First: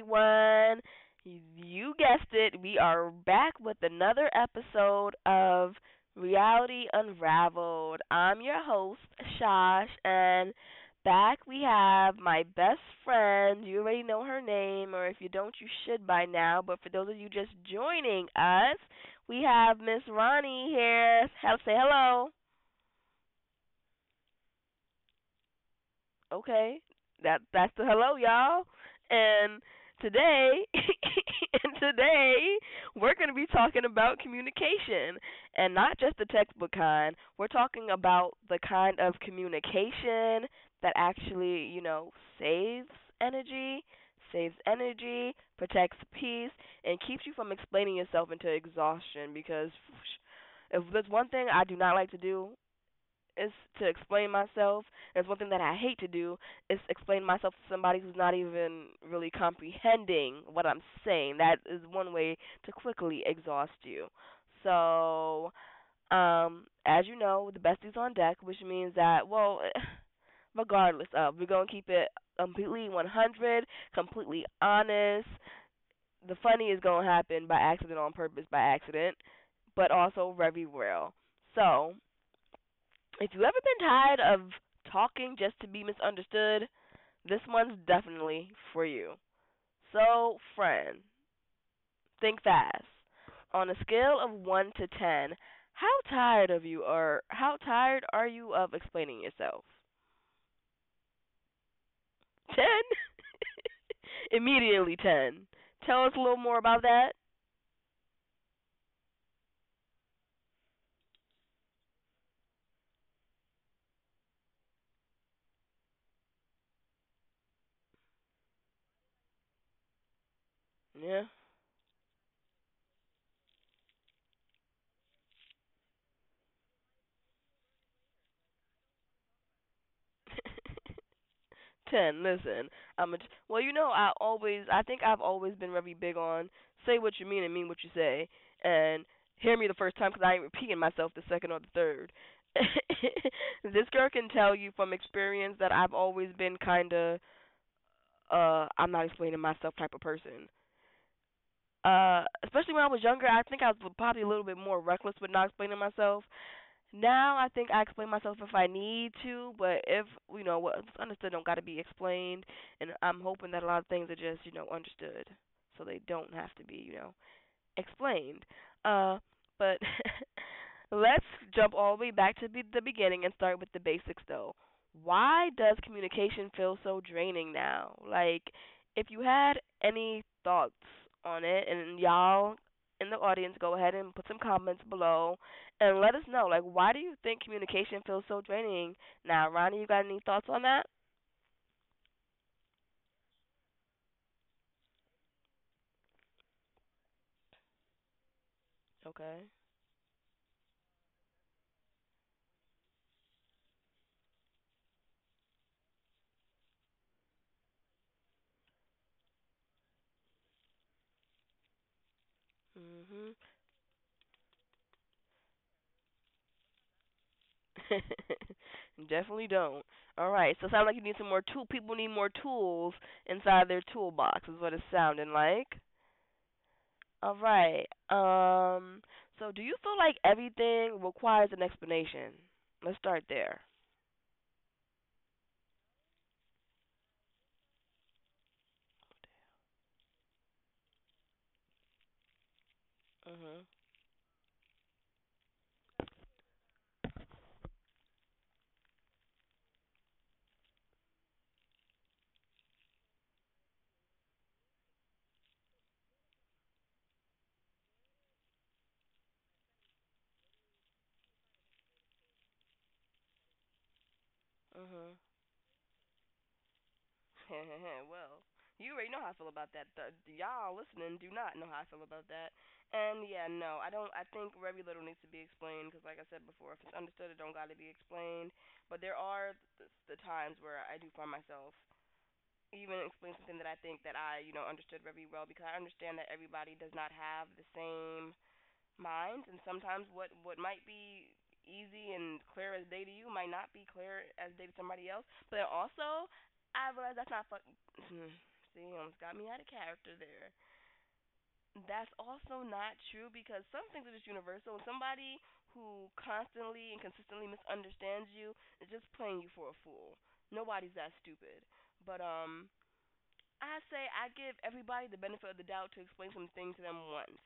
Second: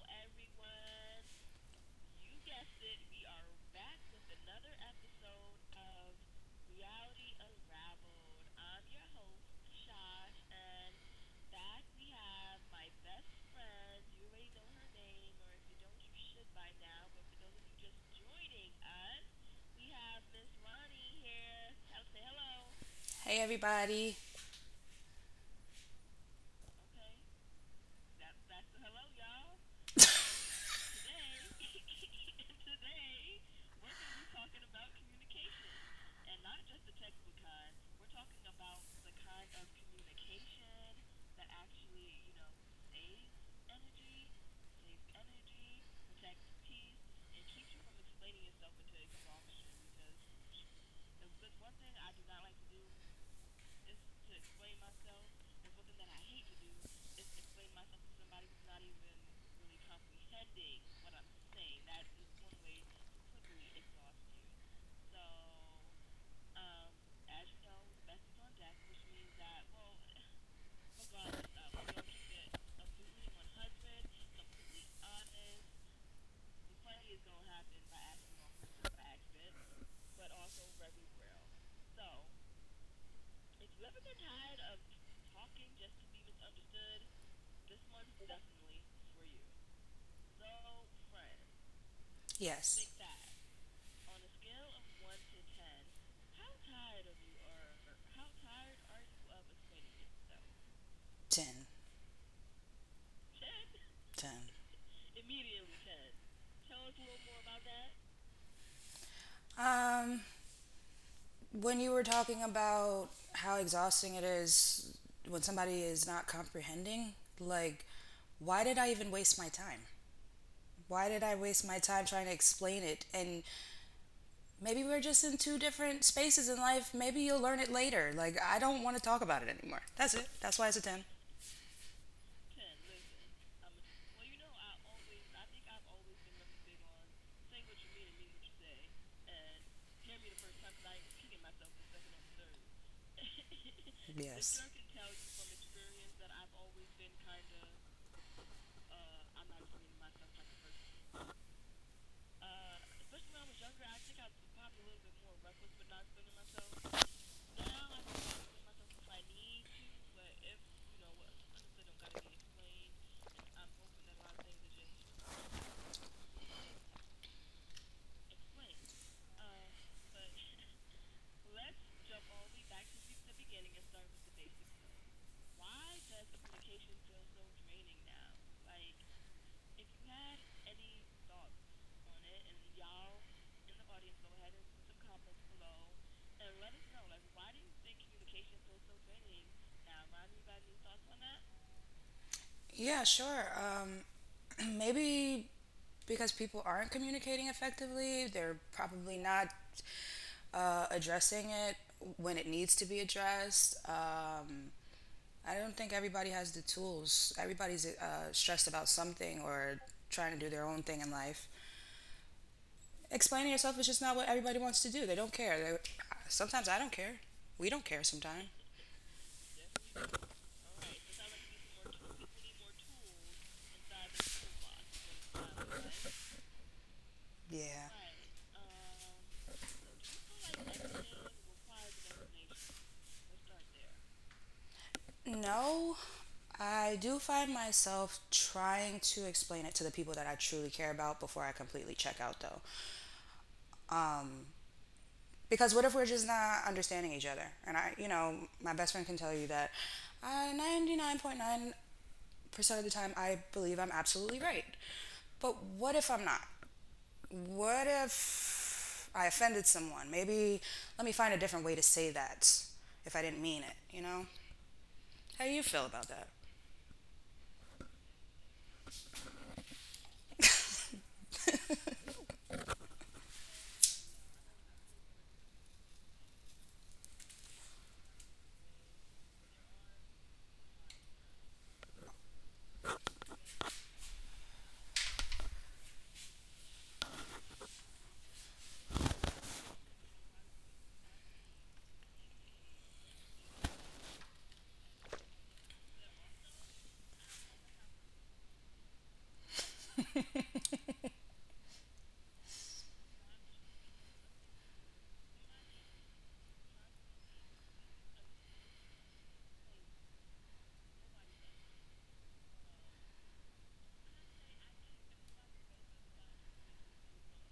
everyone. You guessed it. We are back with another episode of Reality Unraveled. I'm your host, Shosh, and back we have my best friend. You already know her name, or if you don't, you should by now. But for those of you just joining us, we have Miss Ronnie here. Have say hello. Hey everybody. Okay, that's the hello, y'all. And today, and today, we're going to be talking about communication, and not just the textbook kind. We're talking about the kind of communication that actually, saves energy, saves energy, protects peace, and keeps you from explaining yourself into exhaustion. Because if there's one thing I do not like to do, is to explain myself. And it's one thing that I hate to do is explain myself to somebody who's not even really comprehending what I'm saying. That is one way to quickly exhaust you. So, as you know, the besties on deck, which means that well, regardless of, we're gonna keep it completely 100, completely honest. The funny is gonna happen by accident, on purpose, by accident, but also very real. So, if you've ever been tired of talking just to be misunderstood, this one's definitely for you. So, friend, think fast. Yes. On a scale of 1 to 10, how tired are you of explaining yourself? 10. 10? 10. Immediately 10. Tell us a little more about that. Um when you were talking about how exhausting it is when somebody is not comprehending, like why did I even waste my time? Why did Yeah. I waste my time trying to explain it? And maybe we're just in two different spaces in life. Maybe you'll learn it later. Like I don't want to talk about it anymore. That's it. That's why it's a 10. Ten. Listen, well, I think I've always been very big on say what you mean and mean what you say, and hear me the first time because I ain't repeating myself the second or the third. This girl can tell Yes. you from experience that I've always been kind of, I'm not explaining myself type of person. Especially when I was younger, I think I was probably a little bit more reckless with not explaining myself. Now I think I explain myself if I need to, but if you know what's understood don't got to be explained, and I'm hoping that a lot of things are just you know understood, so they don't have to be you know explained. Uh, but let's jump all the way back to the beginning and start with the basics, though. Why does communication feel so draining now? Like, if you had any thoughts on it, and y'all in the audience, go ahead and put some comments below and let us know. Like, why do you think communication feels so draining now? Ronnie, you got any thoughts on that? Yeah, sure. Maybe because people aren't communicating effectively. They're probably not Okay. Addressing it when it needs to be addressed. I don't think everybody has the tools. Everybody's stressed about something or trying to do their own thing in life. Mhm. Explaining yourself is just not what everybody wants to do. They don't care. Sometimes I don't care. We don't care sometimes. Definitely don't. All right. So it sounds like you need some more tool. People need more tools inside their toolbox. Is what it's sounding like. All right. Yeah. So do you feel like everything requires an explanation? Let's start there. No, I do find myself trying to explain it to the people that I truly care about before I completely check out, though. Mhm. Because what if we're just not understanding each other? And you know, my best friend can tell you that 99.9% of the time I believe I'm absolutely right. But what if I'm not? What if I offended someone? Maybe let me find a different way to say that if I didn't mean it, you know? Mhm. How do you feel about that? Well, you already know how I feel about that. The, y'all listening do not know how I feel about that. And yeah, no, I don't. I think very little needs to be explained because, like I said before, if it's understood, it don't got to be explained. But there are the times where I do find myself even explain something that I think that I, you know, understood very well because I understand that everybody does not have the same minds, and sometimes what might be easy and clear as day to you might not be clear as day to somebody else. But also I realize that's not fucking. See, almost got me out of character there. That's also not true because some things are just universal. Somebody who constantly and consistently misunderstands you is just playing you for a fool. Nobody's that stupid. But, I say I give everybody the benefit of the doubt to explain something to them once.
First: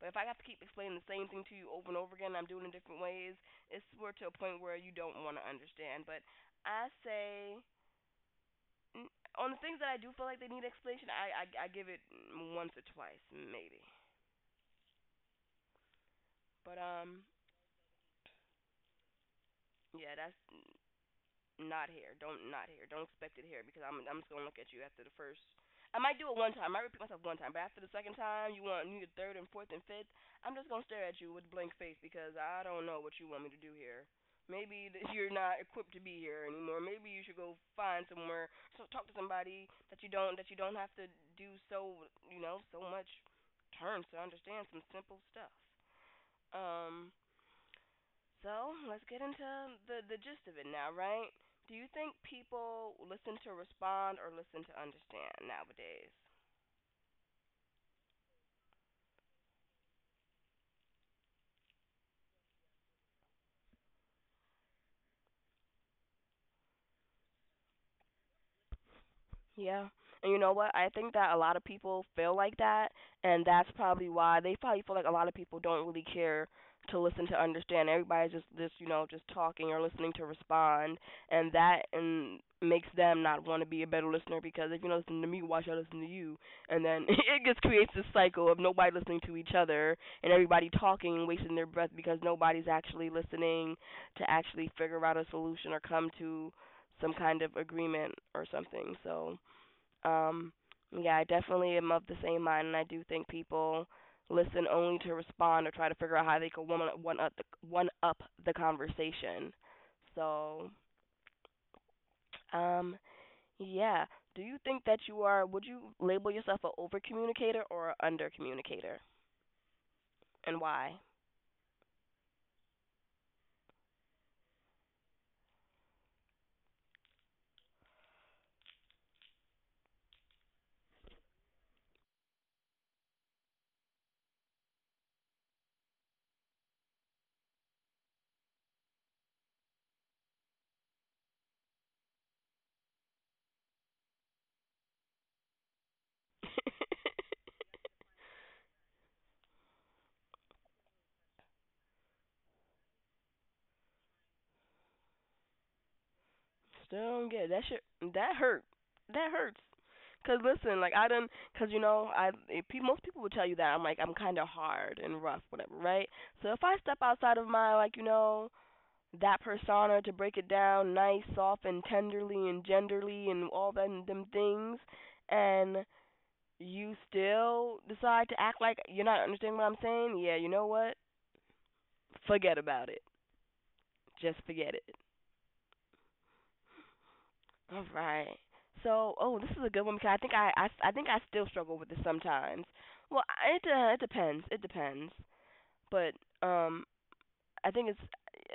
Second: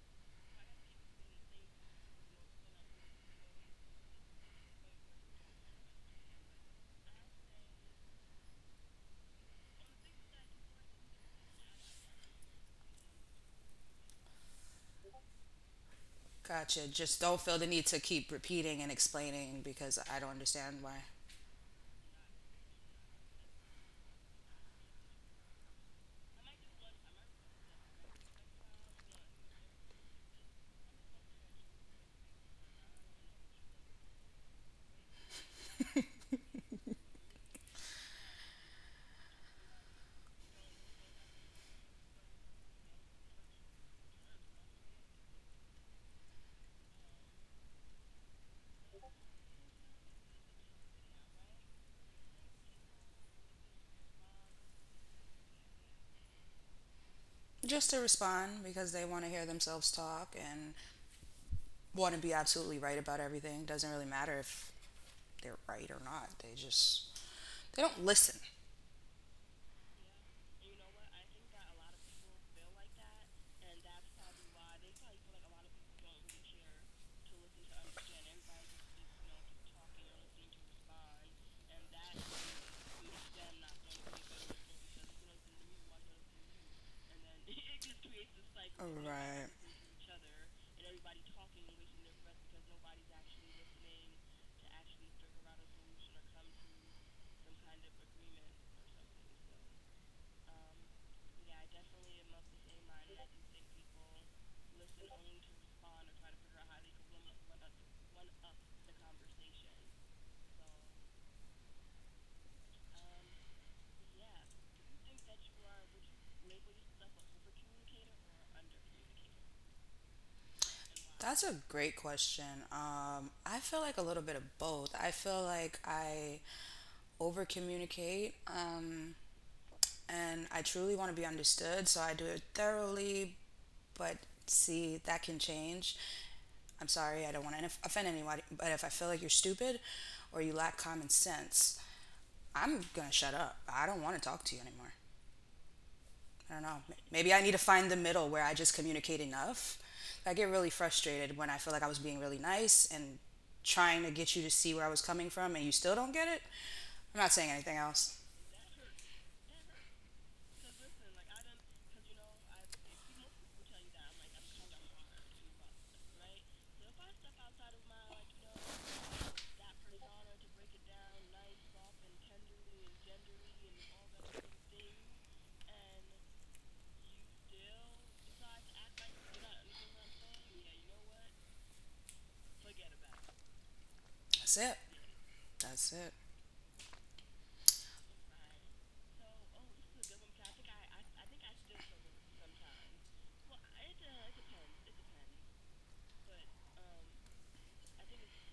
But if I have to keep explaining the same thing to you over and over again, I'm doing it in different ways. It's we're to a point where you don't want to understand. But I say on the things that I do feel like they need explanation, I give it once or twice maybe. But Gotcha. Just um, don't feel the need to keep repeating and explaining because yeah, I don't that's understand why. not here. Don't not here. Don't expect it here because I'm just gonna look at you after the first. I might do it one time. I might repeat myself one time, but after the second time, you need a third and fourth and fifth. I'm just gonna stare at you with a blank face because I don't know what you want me to do here. Maybe that you're not equipped to be here anymore. Maybe you should go find somewhere, so talk to somebody that you don't have to do so you know so much terms to understand some simple stuff. Um, so let's get into the gist of it now, right? Do you think people listen to respond or listen to understand nowadays? Just to respond because they want to hear themselves talk and want to be absolutely right about everything. It doesn't really matter if they're right or not. They just they don't listen. Yeah. And you know what? I think that a lot of people feel like that, and that's probably why they probably feel like a lot of people don't really care to listen to understand. Everybody's just this, you know, just talking or listening to respond, and makes them not want to be a better listener because if you don't listen to me, why should I listen to you? And then it just creates this cycle of Oh, nobody listening to right. each other and everybody talking and wasting their breath because nobody's actually listening to actually figure out a solution or come to some kind of agreement or something. So um, yeah, I definitely am of the same mind, and I do think people listen only to respond or try to figure out how they can one up the conversation. So, um, yeah. Do you think that you are? Would you label yourself an over communicator or an under communicator, and why? That's a great question. I feel like a little bit of both. I feel like I over communicate and I truly want to be understood, so I do it thoroughly, but see, that can change. I'm sorry, I don't want to offend anybody, but if I feel like you're stupid or you lack common sense, I'm going to shut up. I don't want to talk to you anymore. I don't know. Maybe I need to find the middle where I just communicate enough. I get really frustrated when I feel like I was being really nice and trying to get you to see where I was coming from and you still don't get it. Still I'm don't not get it. saying That anything shit. else. That hurt. That hurts. Cause listen, cause you know, most people would tell you that I'm kind of hard and rough, whatever, right? So if I step outside of my like you know that persona to break it down nice, soft, and tenderly and genderly and all them things, and you still decide to act like you're not understanding what I'm saying, yeah, you know what? Forget about it. Just That's forget it. it. That's it. All right. So, oh, this is a good one because I think I still struggle with this sometimes. Well, it depends. It depends. But um, I think it's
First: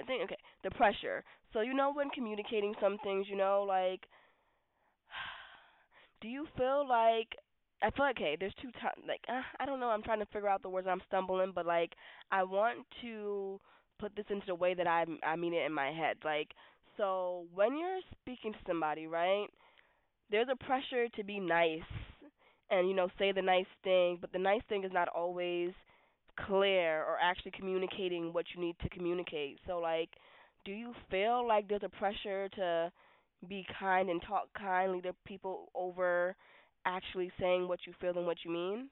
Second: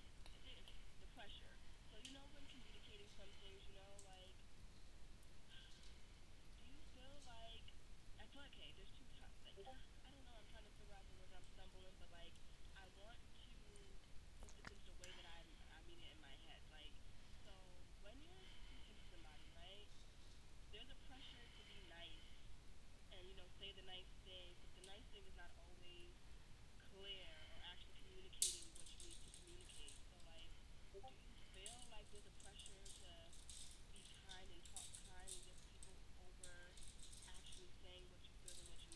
I think okay the pressure. So you know when communicating some things, you know like, do you feel like I feel like okay, there's two times like I don't know. I'm trying to figure out the words. I'm stumbling, but like I want to put this into the way that I mean it in my head. Like so when you're speaking to somebody, right? There's a pressure to be nice and you know say the nice thing, but the nice thing is not always clear or actually communicating what you need to communicate. So like, do you feel like there's a pressure to be kind and talk kindly to people over actually saying what you feel and what you mean?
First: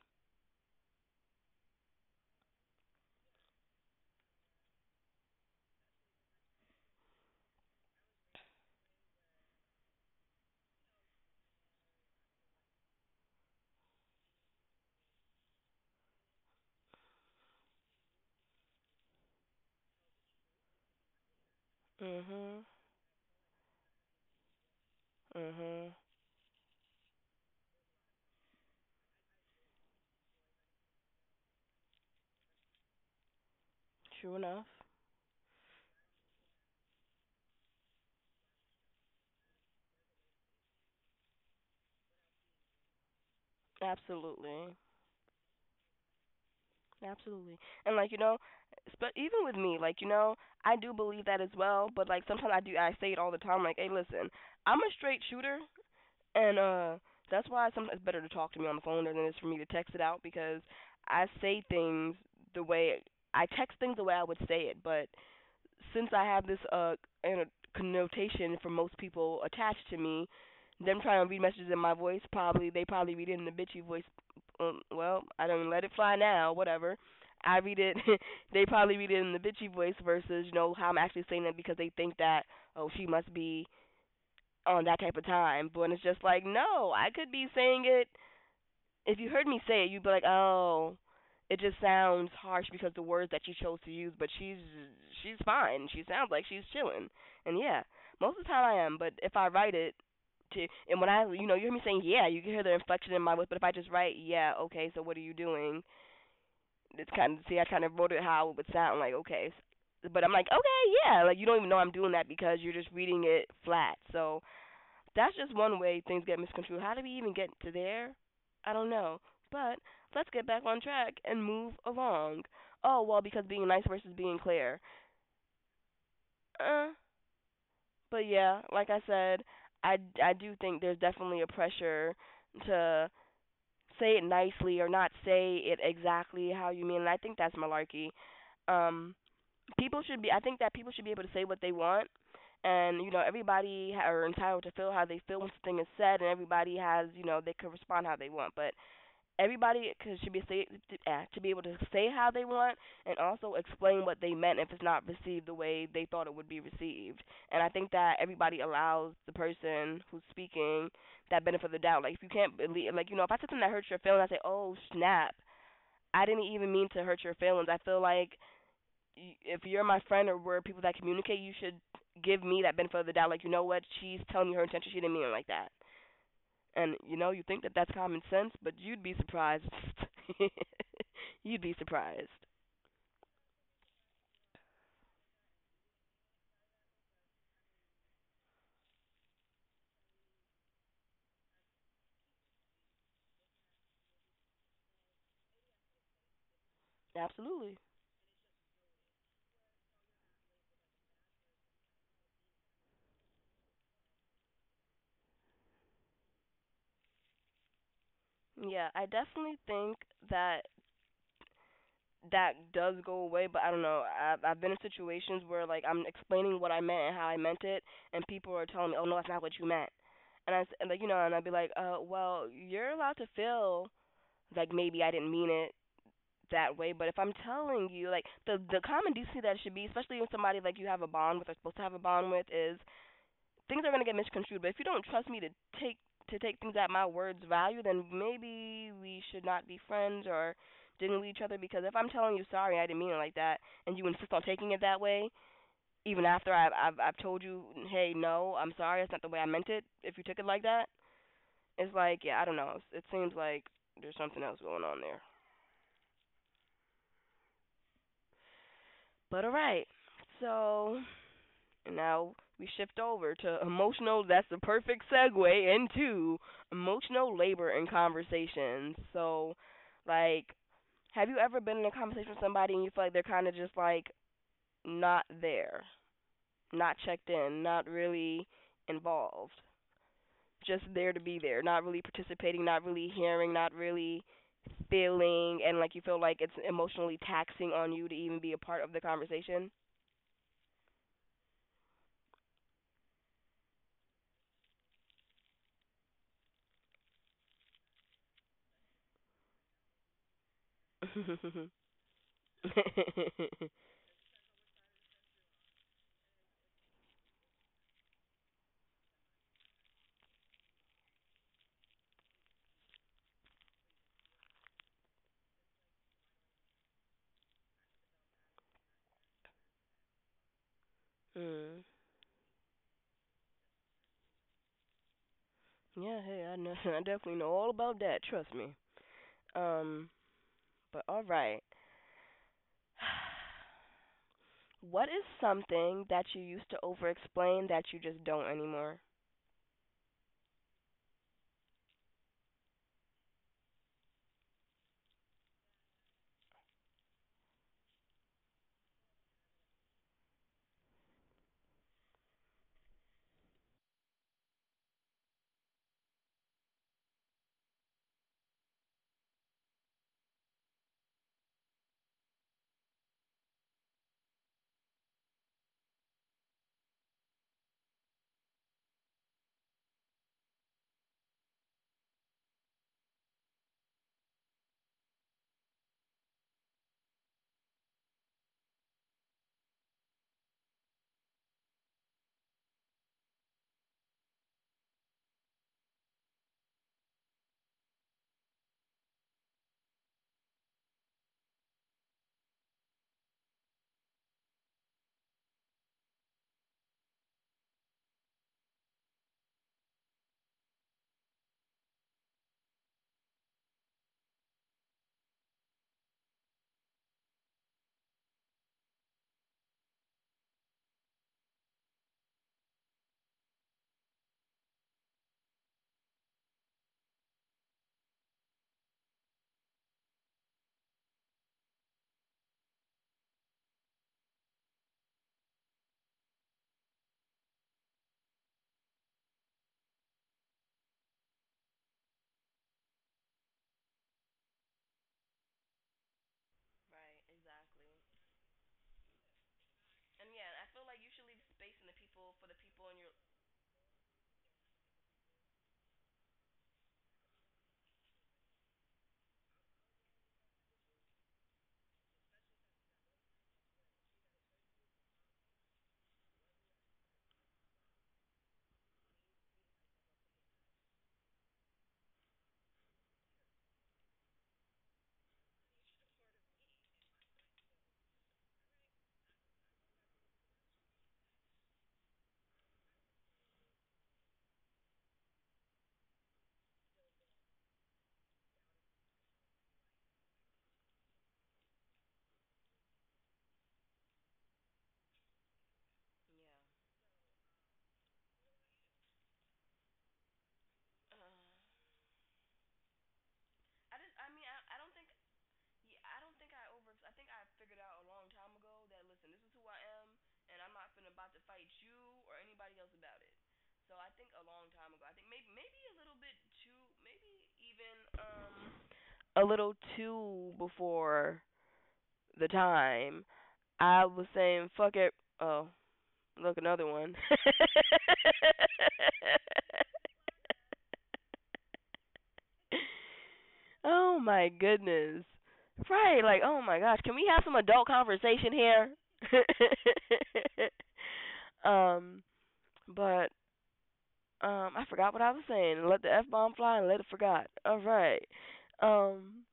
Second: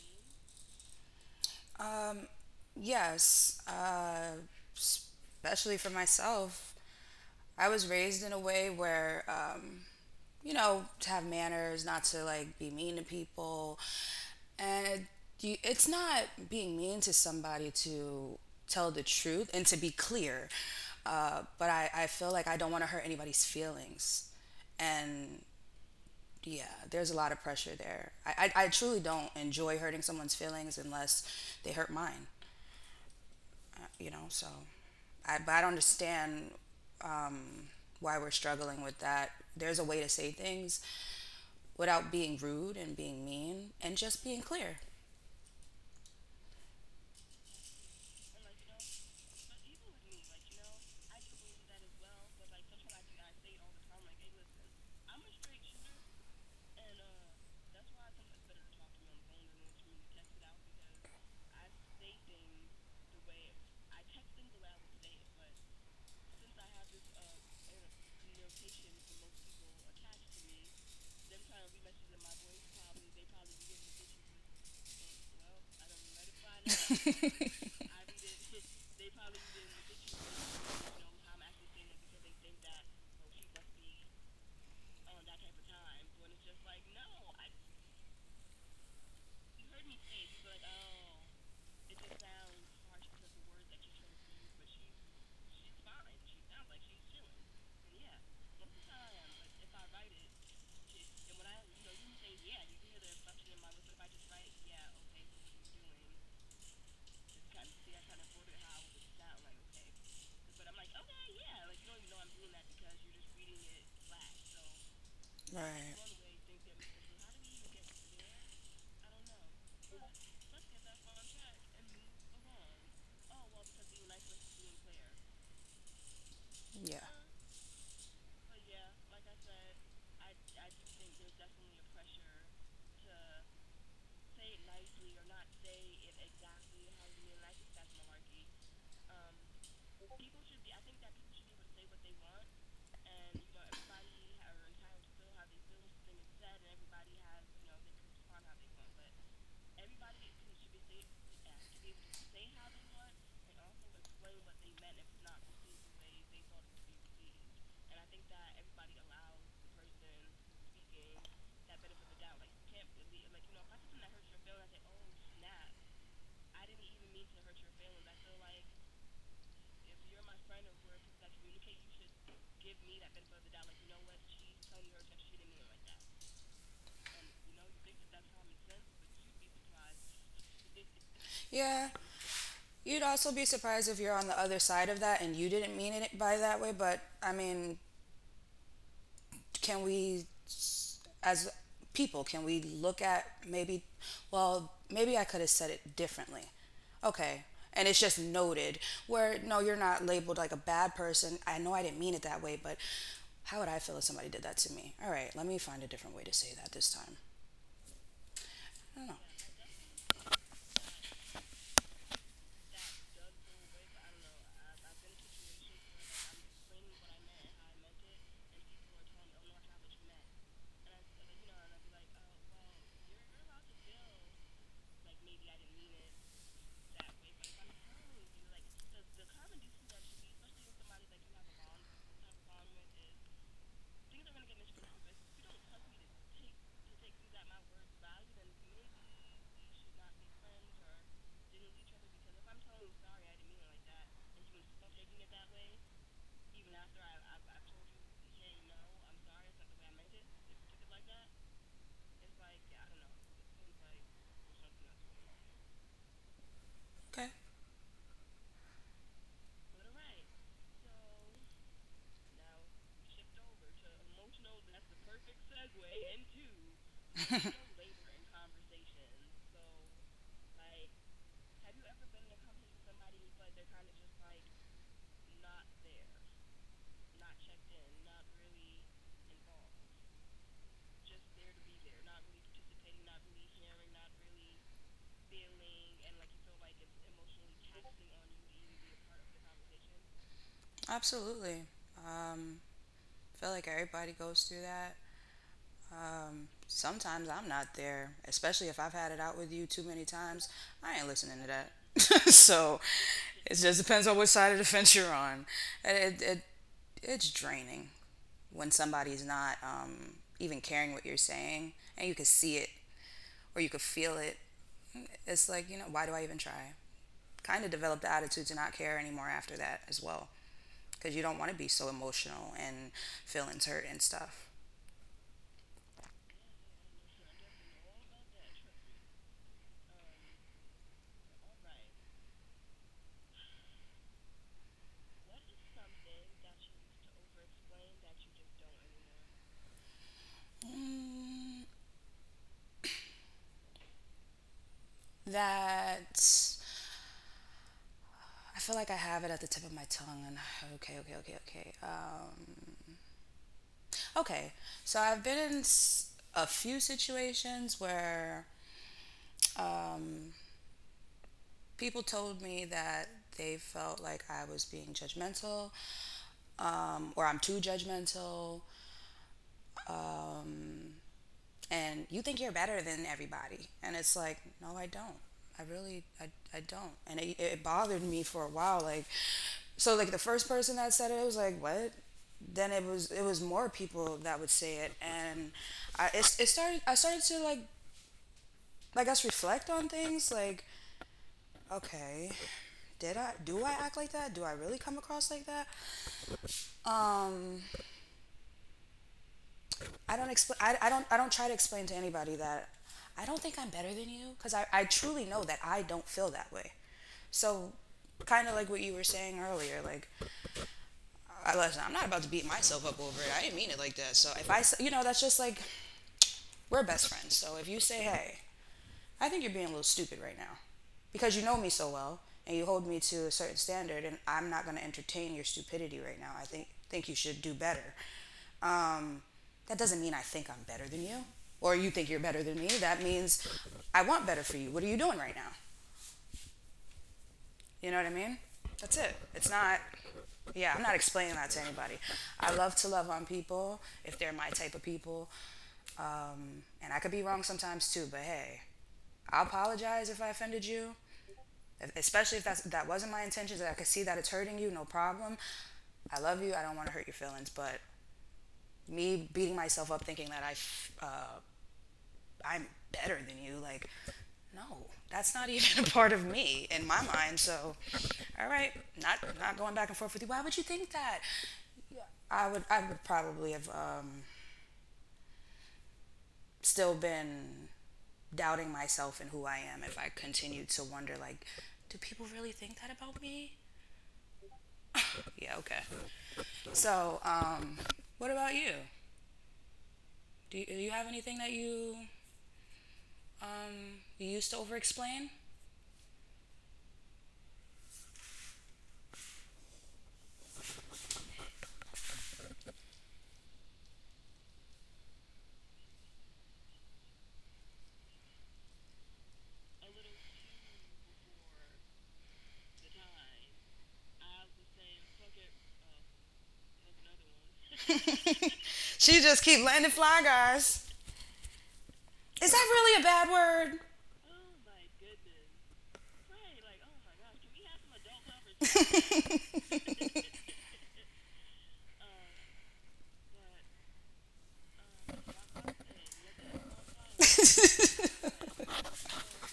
Um, yes, especially for myself, I was raised in a way where, you know, to have manners, not to like be mean to people, and it, it's not being mean to somebody to tell the truth and to be clear. I feel like I Mhm. don't want to hurt anybody's feelings, and Mhm. yeah, there's a lot of pressure there. I truly don't enjoy hurting someone's feelings unless they hurt mine you know True so enough. I but I don't understand um, why we're struggling with that. There's a way to say things without being rude and being mean and just being clear. Absolutely. Absolutely. And like, you know, but even with me, like, you know, I do believe that as well, but like sometimes I do I say it all the time like, "Hey, listen, I'm a straight shooter and that's why sometimes it's better to talk to me on the phone than it is for me to text it out because I say things the way I text things the way I would say it, but since I have this connotation for most people attached to me, them trying to read messages in my voice, probably they probably read it in the bitchy voice. Well, I don't let it fly now, whatever. I read it. They probably read it in the bitchy voice versus you know how I'm actually saying that because they think that oh she must be on that type of time. But it's just like no, I could be saying it if you heard me say it, you'd be like, "Oh, it just sounds harsh because the words that she chose to use." But she's fine. She sounds like she's chilling. And yeah, most of the time I am. But if I write it, to and when I you know you hear me saying yeah, you can hear the inflection in my voice. But if I just write yeah, okay, so what are you doing? It's kind of see I kind of wrote it how it would sound like okay. But I'm like, okay, yeah, like you don't even know I'm doing that because you're just reading it flat. So that's just one Right. way things get misconstrued. How do we even get to there? I don't know. But let's get back on track and move along. Oh, well, because being nice versus being clear. Uh, Yeah, but yeah, like I said, I do think there's definitely a pressure to say it nicely or not say it exactly how you mean. And I think that's malarkey. Um, People should be. I think that people should be able to say what they want, and you know everybody are entitled to feel how they feel when something is said, and everybody has you know they can respond how they want. But everybody should be say, should be able to say how they want and also explain what they meant if it's not received the way they thought it would be received. And I think that everybody allows the person who's speaking that benefit of the doubt. Like if you can't believe, like you know, if I said something that hurts your feelings, I say, "Oh snap, I didn't even mean to hurt your feelings." I feel like if you're my friend or we're people that communicate, you should give me that benefit of the doubt. Like you know what, she's telling me her intention, she didn't mean it like that. And you know, you think that that's common sense, but you'd be surprised. You'd be yeah, surprised. you'd also be surprised if you're on the other side of that and you didn't mean it by that way but I mean, can we as people can we look at maybe well maybe I could have said it differently. Okay, Absolutely. and it's just noted where no you're not labeled like a bad person. I know I didn't mean it that way but how would I feel if somebody did that to me? All right, let me find a different way to say that this time. Yeah, I I don't know. definitely think that that does go away, but I don't know. I've been in situations where like I'm explaining what I meant and how I meant it, and people are telling me, "Oh no, that's not what you meant," and like you know, and I'd be like, well, you're allowed to feel like maybe I didn't mean it that way, but if I'm telling you, like the common decency that it should be, especially with somebody like you have a bond with or supposed to have a bond with, is things are going to get misconstrued. But if you don't trust me take to take things at my word's value, then maybe we should not be friends or digging each other. Because if I'm telling you sorry, I didn't mean it like that, and you insist on taking it that way, even after I've told you, hey, no, I'm sorry, it's not the way I meant it. If you took it like that, it's like, yeah, I don't know. It seems like there's something else going on there. Okay. But alright, so and now we shift over to emotional. That's the perfect segue into emotional labor and conversations. So, like, have you ever been in a conversation with somebody and you feel like they're kind of just like not there, not checked in, not really involved, just there to be there, not really participating, not really hearing, not really feeling, and like you feel like it's emotionally taxing on you to even be a part of the conversation? Absolutely. um I feel like everybody goes through that. Sometimes I'm not there, especially if I've had it out with you too many times. I ain't listening to that. So it just depends on what side of the fence you're on. It, it, it's draining when somebody's not even caring what you're saying and you can see it or you can feel it. It's like, you know, why do I even try? Kind of develop the attitude to not care anymore after that as well because you don't want to be Mm. so emotional and feelings hurt and stuff. Yeah, hey, I know. I definitely know all about that. Trust me. Um, but all right. What is something that you used to over explain that you just don't anymore? Mm, that I feel like I have it at the tip of my tongue. And okay. Okay, so I've been in a few situations where people told me that they felt like I was being judgmental or I'm too judgmental and you think you're better than everybody and it's like no I don't, i really i, I don't. And it bothered me for a while like so like the first person that said it, it was like what. Then it was more people that would say it and it started. I started to like I guess reflect on things like okay, did I do I act like that? Do I really come across like that? um I don't explain. I don't try to explain to anybody that I don't think I'm better than you because I truly know that I don't feel that way. So, kind of like what you were saying earlier, like, listen, I'm not about to beat myself up over it. I didn't mean it like that. So if you know, that's just like we're best friends. So if you say, hey, I think you're being a little stupid right now, because you know me so well and you hold me to a certain standard, and I'm not going to entertain your stupidity right now. I think you should do better. um, that doesn't mean I think I'm better than you or you think you're better than me. That means I want better for you. What are you doing right now? You know what I mean? That's it. It's not, yeah, I'm not explaining that to anybody. I love to love on people if they're my type of people. And I could be wrong sometimes too, but hey, I apologize if I offended you, especially if that wasn't my intentions, and I could see that it's hurting you, no problem. I love you. I don't want to hurt your feelings, but me beating myself up thinking that I'm better than you. Like, no, that's not even a part of me in my mind. So, all right, not going back and forth with you. Why would you think that? Yeah, I would probably have still been doubting myself and who I am if I continued to wonder like, do people really think that about me? Yeah, okay. So, what about you? Do do you have anything that you I you did used to over explain? time ago that listen, this is who I am, and I'm not finna about to fight you or anybody else about it. So I think a long time ago, I think a little too before the time, I was saying, fuck it. Oh, look, another one. She just keep landing fly guys. Is that really a bad word? Oh my goodness. Right, like oh my gosh, can we have some adult conversation here? um, but I forgot what I was saying. Let the F bomb fly and let it forgot. All right. Um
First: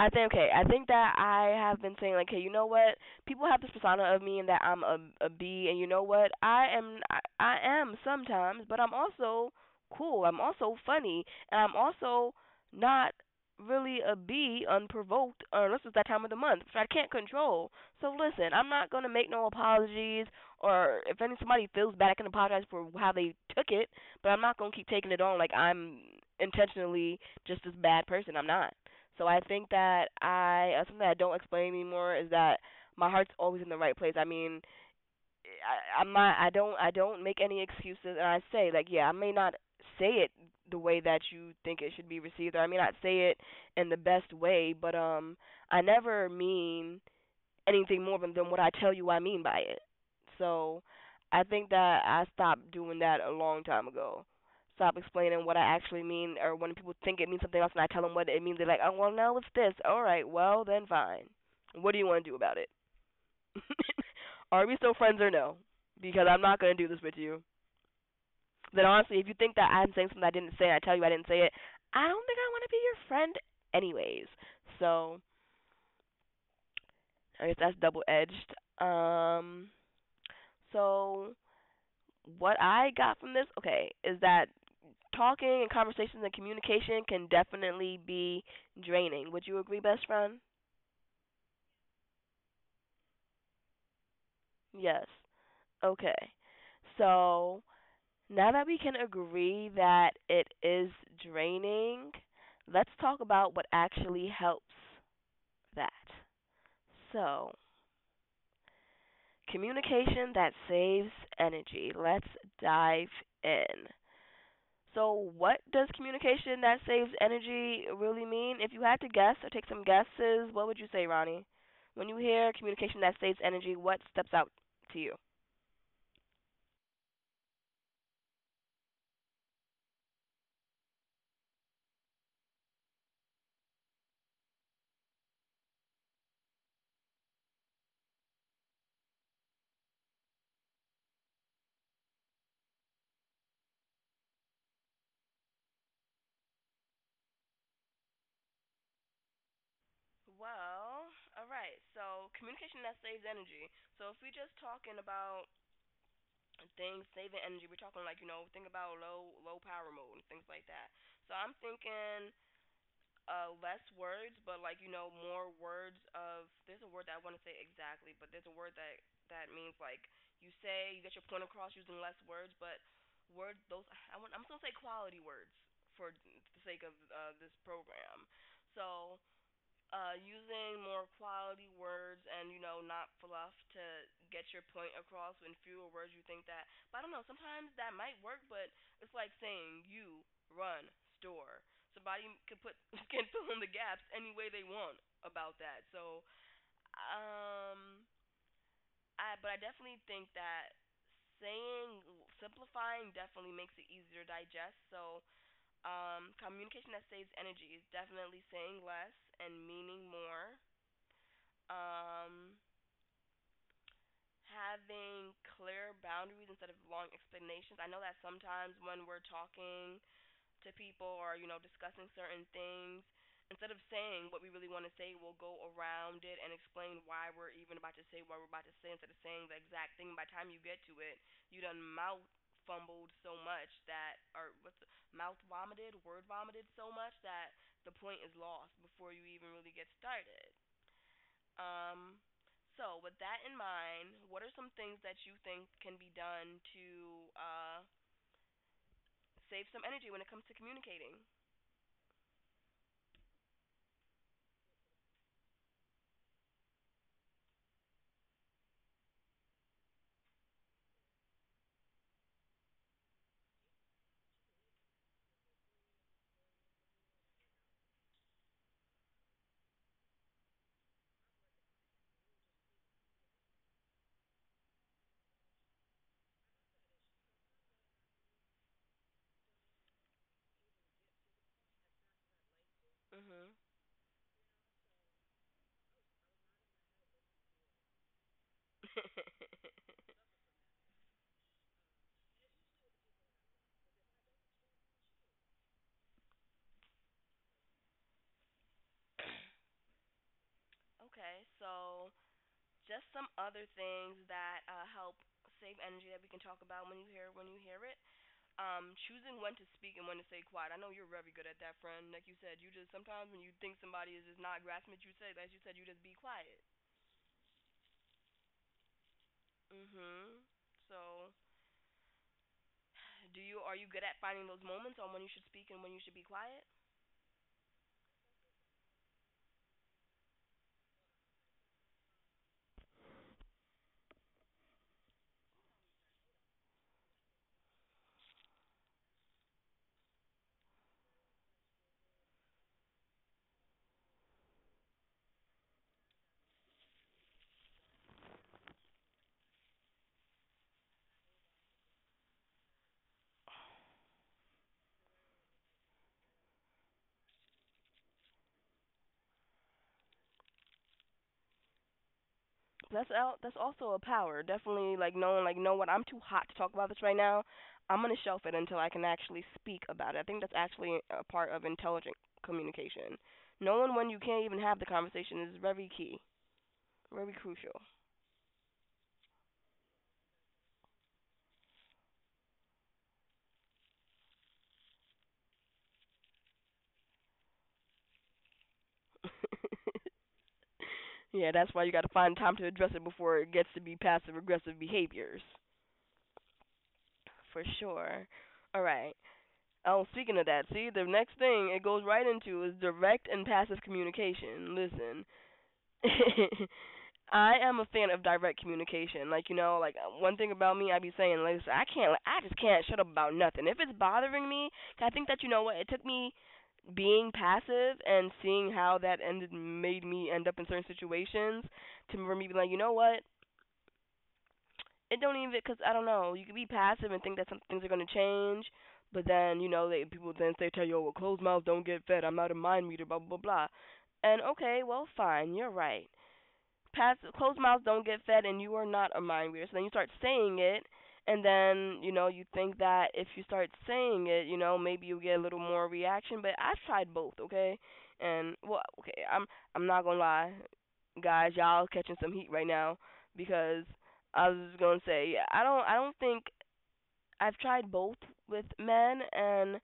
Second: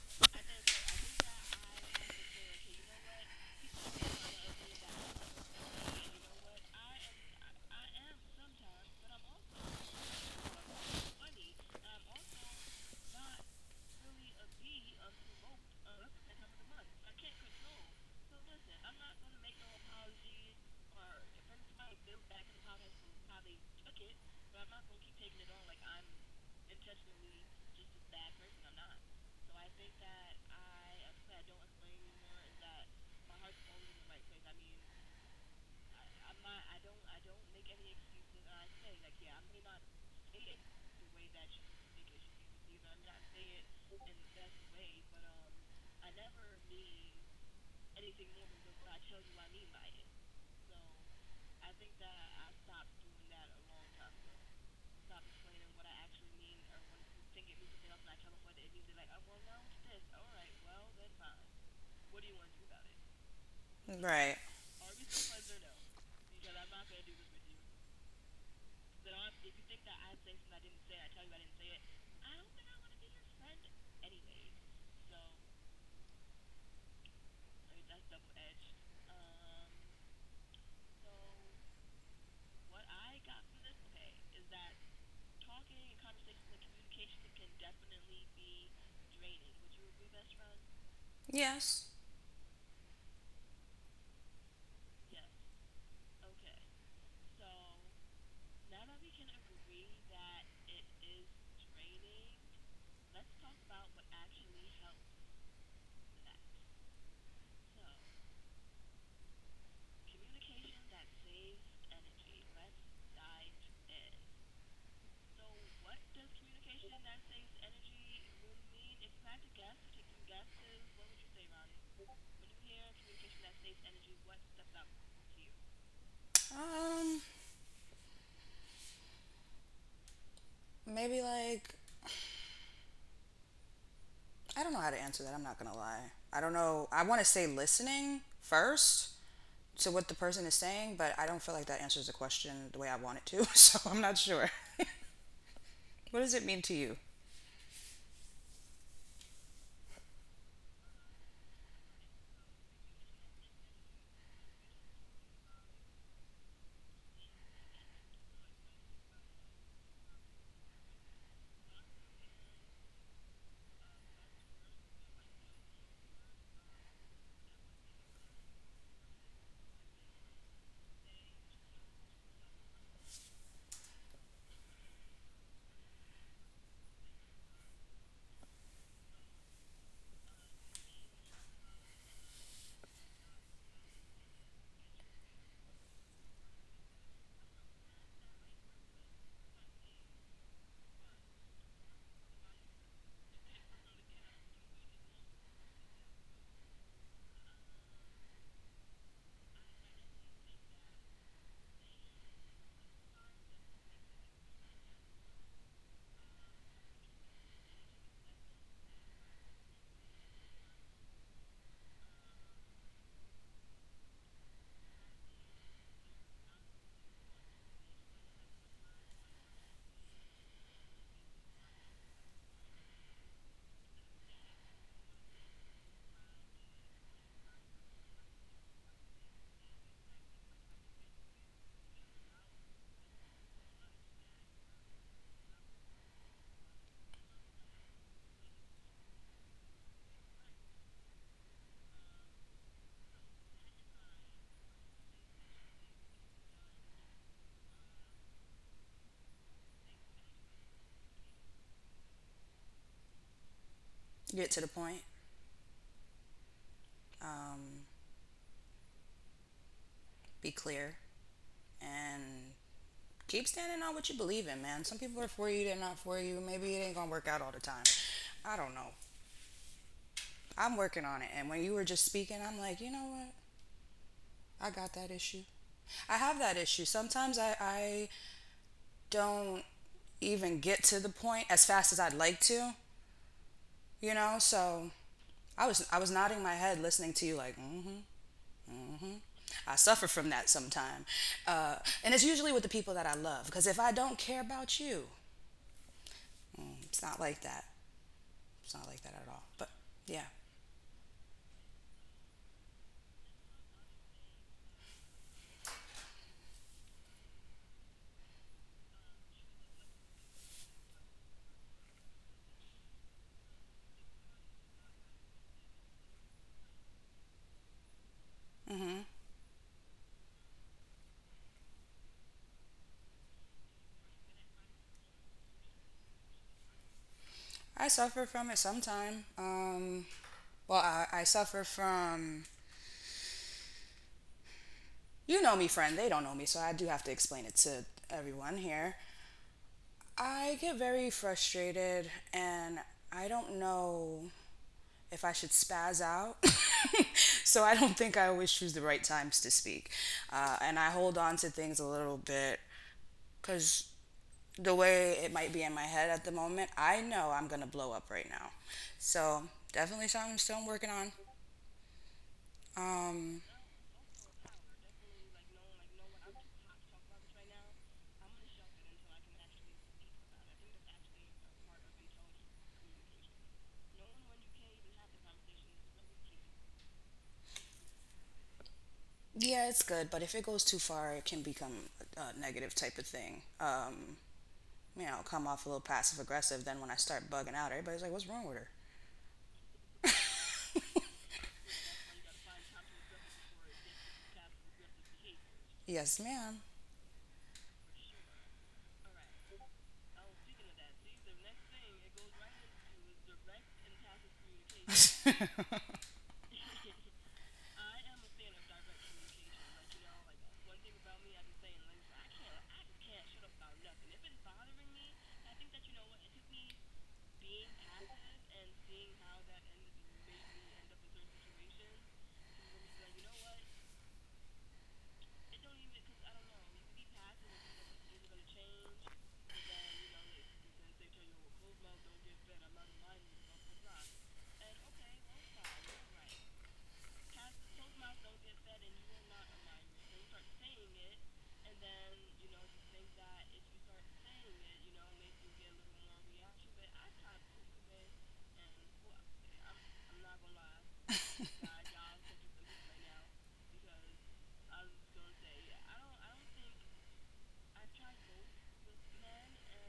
I think okay. I think that I have been saying like, hey, you know what? People have this persona of me and that I'm a B, and you know what? I am I am sometimes, but I'm also cool. I'm also funny, and I'm also not really a B unprovoked or unless it's that time of the month, which I can't control. So listen, I'm not gonna make no apologies, or if any somebody feels bad, I can apologize for how they took it, but I'm not gonna keep taking it on like I'm intentionally just this bad person. I'm not. So I think that I something that I don't explain anymore is that my heart's always in the right place. I mean, I, I'm not. I don't. I don't make any excuses, and I say like, yeah, I may not say it the way that you think it should be received, or I may not say it in the best way, but I never mean anything more than, what I tell you I mean by it. So I think that I stopped doing that a long time ago. Stop explaining what I actually mean, or when people think it means something else and I tell them what it means, they're like, oh, well, no, it's this. All right, well, then fine. What do you want to do about it? Right. Are we still friends or no? Because I'm not going to do this with you. Then honestly, if you think that I'm saying something I didn't say and I tell you I didn't say it, I don't think I want to be your friend anyways. So I guess that's double edged. Um, so what I got from this, okay, is that talking and conversations and communication can definitely be draining. Would you agree, best friend? Yes. Yes. Okay. So now that we can agree that it is draining, let's talk about what actually helps that. So, communication that saves energy. Let's dive in. So, what does communication that saves energy really mean? If you had to guess or take some guesses, what would you say, Ronnie? When you hear communication that saves energy, what steps out to you? Um, maybe like I don't know how to answer that. I'm not gonna lie. I don't know. I want to say listening first to what the person is saying, but I don't feel like that answers the question the way I want it to. So I'm not sure. What does it mean to you? Well, all right. So communication that saves energy. So if we're just talking about things saving energy, we're talking like you know think about low power mode and things like that. So I'm thinking less words but like you know more words of there's a word that I want to say exactly but there's a word that means like you say you get your point across using less words but words those I want I'm just gonna say quality words for the sake of this program so using more quality words and you know not fluff to get your point across in fewer words you think that but I don't know sometimes that might work but it's like saying you run store somebody can put can fill in the gaps any way they want about that so um I but I definitely think that saying simplifying definitely makes it easier to digest so communication that saves energy is definitely saying less and meaning more, um, having clear boundaries instead of long explanations. I know that sometimes when we're talking to people or you know discussing certain things, instead of saying what we really want to say, we'll go around it and explain why we're even about to say what we're about to say instead of saying the exact thing. By the time you get to it, you done mouth fumbled so much that mouth vomited, word vomited so much that the point is lost before you even really get started. Um, so with that in mind, what are some things that you think can be done to uh, save some energy when it comes to communicating? Get to the point. Um, be clear and keep standing on what you believe in, man. Some people are for you, they're not for you. Maybe it ain't gonna work out all the time. I don't know. I'm working on it. And when you were just speaking, I'm like, you know what? I got that issue. I have that issue. Sometimes I don't even get to the point as fast as I'd like to, Mhm. you know? So I was nodding my head listening to you like, mm-hmm, mm-hmm. I suffer from that sometime. Uh, and it's usually with the people that I love because if I don't care about you, mm, it's not like that. It's not like that at all. But yeah, Okay. So just some other things that help save energy that we can talk about when you hear it. Choosing when to speak and when to stay quiet. I know you're very good at that, friend. Like you said, you just sometimes when you think somebody is just not grasping it, you say, as you said, you just be quiet. Mhm. So do you are you good at finding those moments on when you should speak and when you should be quiet? I suffer from it sometime. Well, I suffer from, you know me, friend. They don't know me, so I do have to explain it to everyone here. I get very frustrated and I don't know if I should spaz out. So I don't think I always choose the right times to speak. And I hold on to things a little bit because the way it might be in my head at the moment, I know I'm going to blow up right now. So definitely something I'm still working on. That's out. That's also a power. Definitely, like knowing, like, know what I'm too hot to talk about this right now. I'm gonna shelf it until I can actually speak about it. I think that's actually a part of intelligent communication. Knowing when you can't even have the conversation is very key, very crucial. Yeah, it's good, but if it goes too far, it can become a negative type of thing. You know, come off a little passive aggressive. Then when I start bugging out, everybody's like, what's wrong with her? Yeah, that's why you got to find time to address it before it gets to be passive aggressive behaviors, Yes, ma'am. for sure. All right. Oh, speaking of that, see, the next thing it goes right into is direct and passive communication. Listen, I am a fan of direct communication. Like, one thing about me, I be saying, listen, I can't, like, I just can't shut up about nothing. If it's bothering me, I think that, you know what, it took me being passive and seeing how that ended made me end up in certain situations to for me be like, you know what, it don't even, because I don't know. You can be passive and think that some things are gonna change, but then, you know, they people then say tell you, oh, well, closed mouths don't get fed. I'm not a mind reader, blah blah blah, blah. And okay, well, fine, you're right. Past closed mouths don't get fed, and you are not a mind reader. So then you start saying it, and then, you know, you think that if you start saying it, you know, maybe you get a little more reaction. But I've tried both, okay? And well, okay, I'm not gonna lie, guys, y'all catching some heat right now because I was just gonna say, yeah, I don't think I've tried both with men, and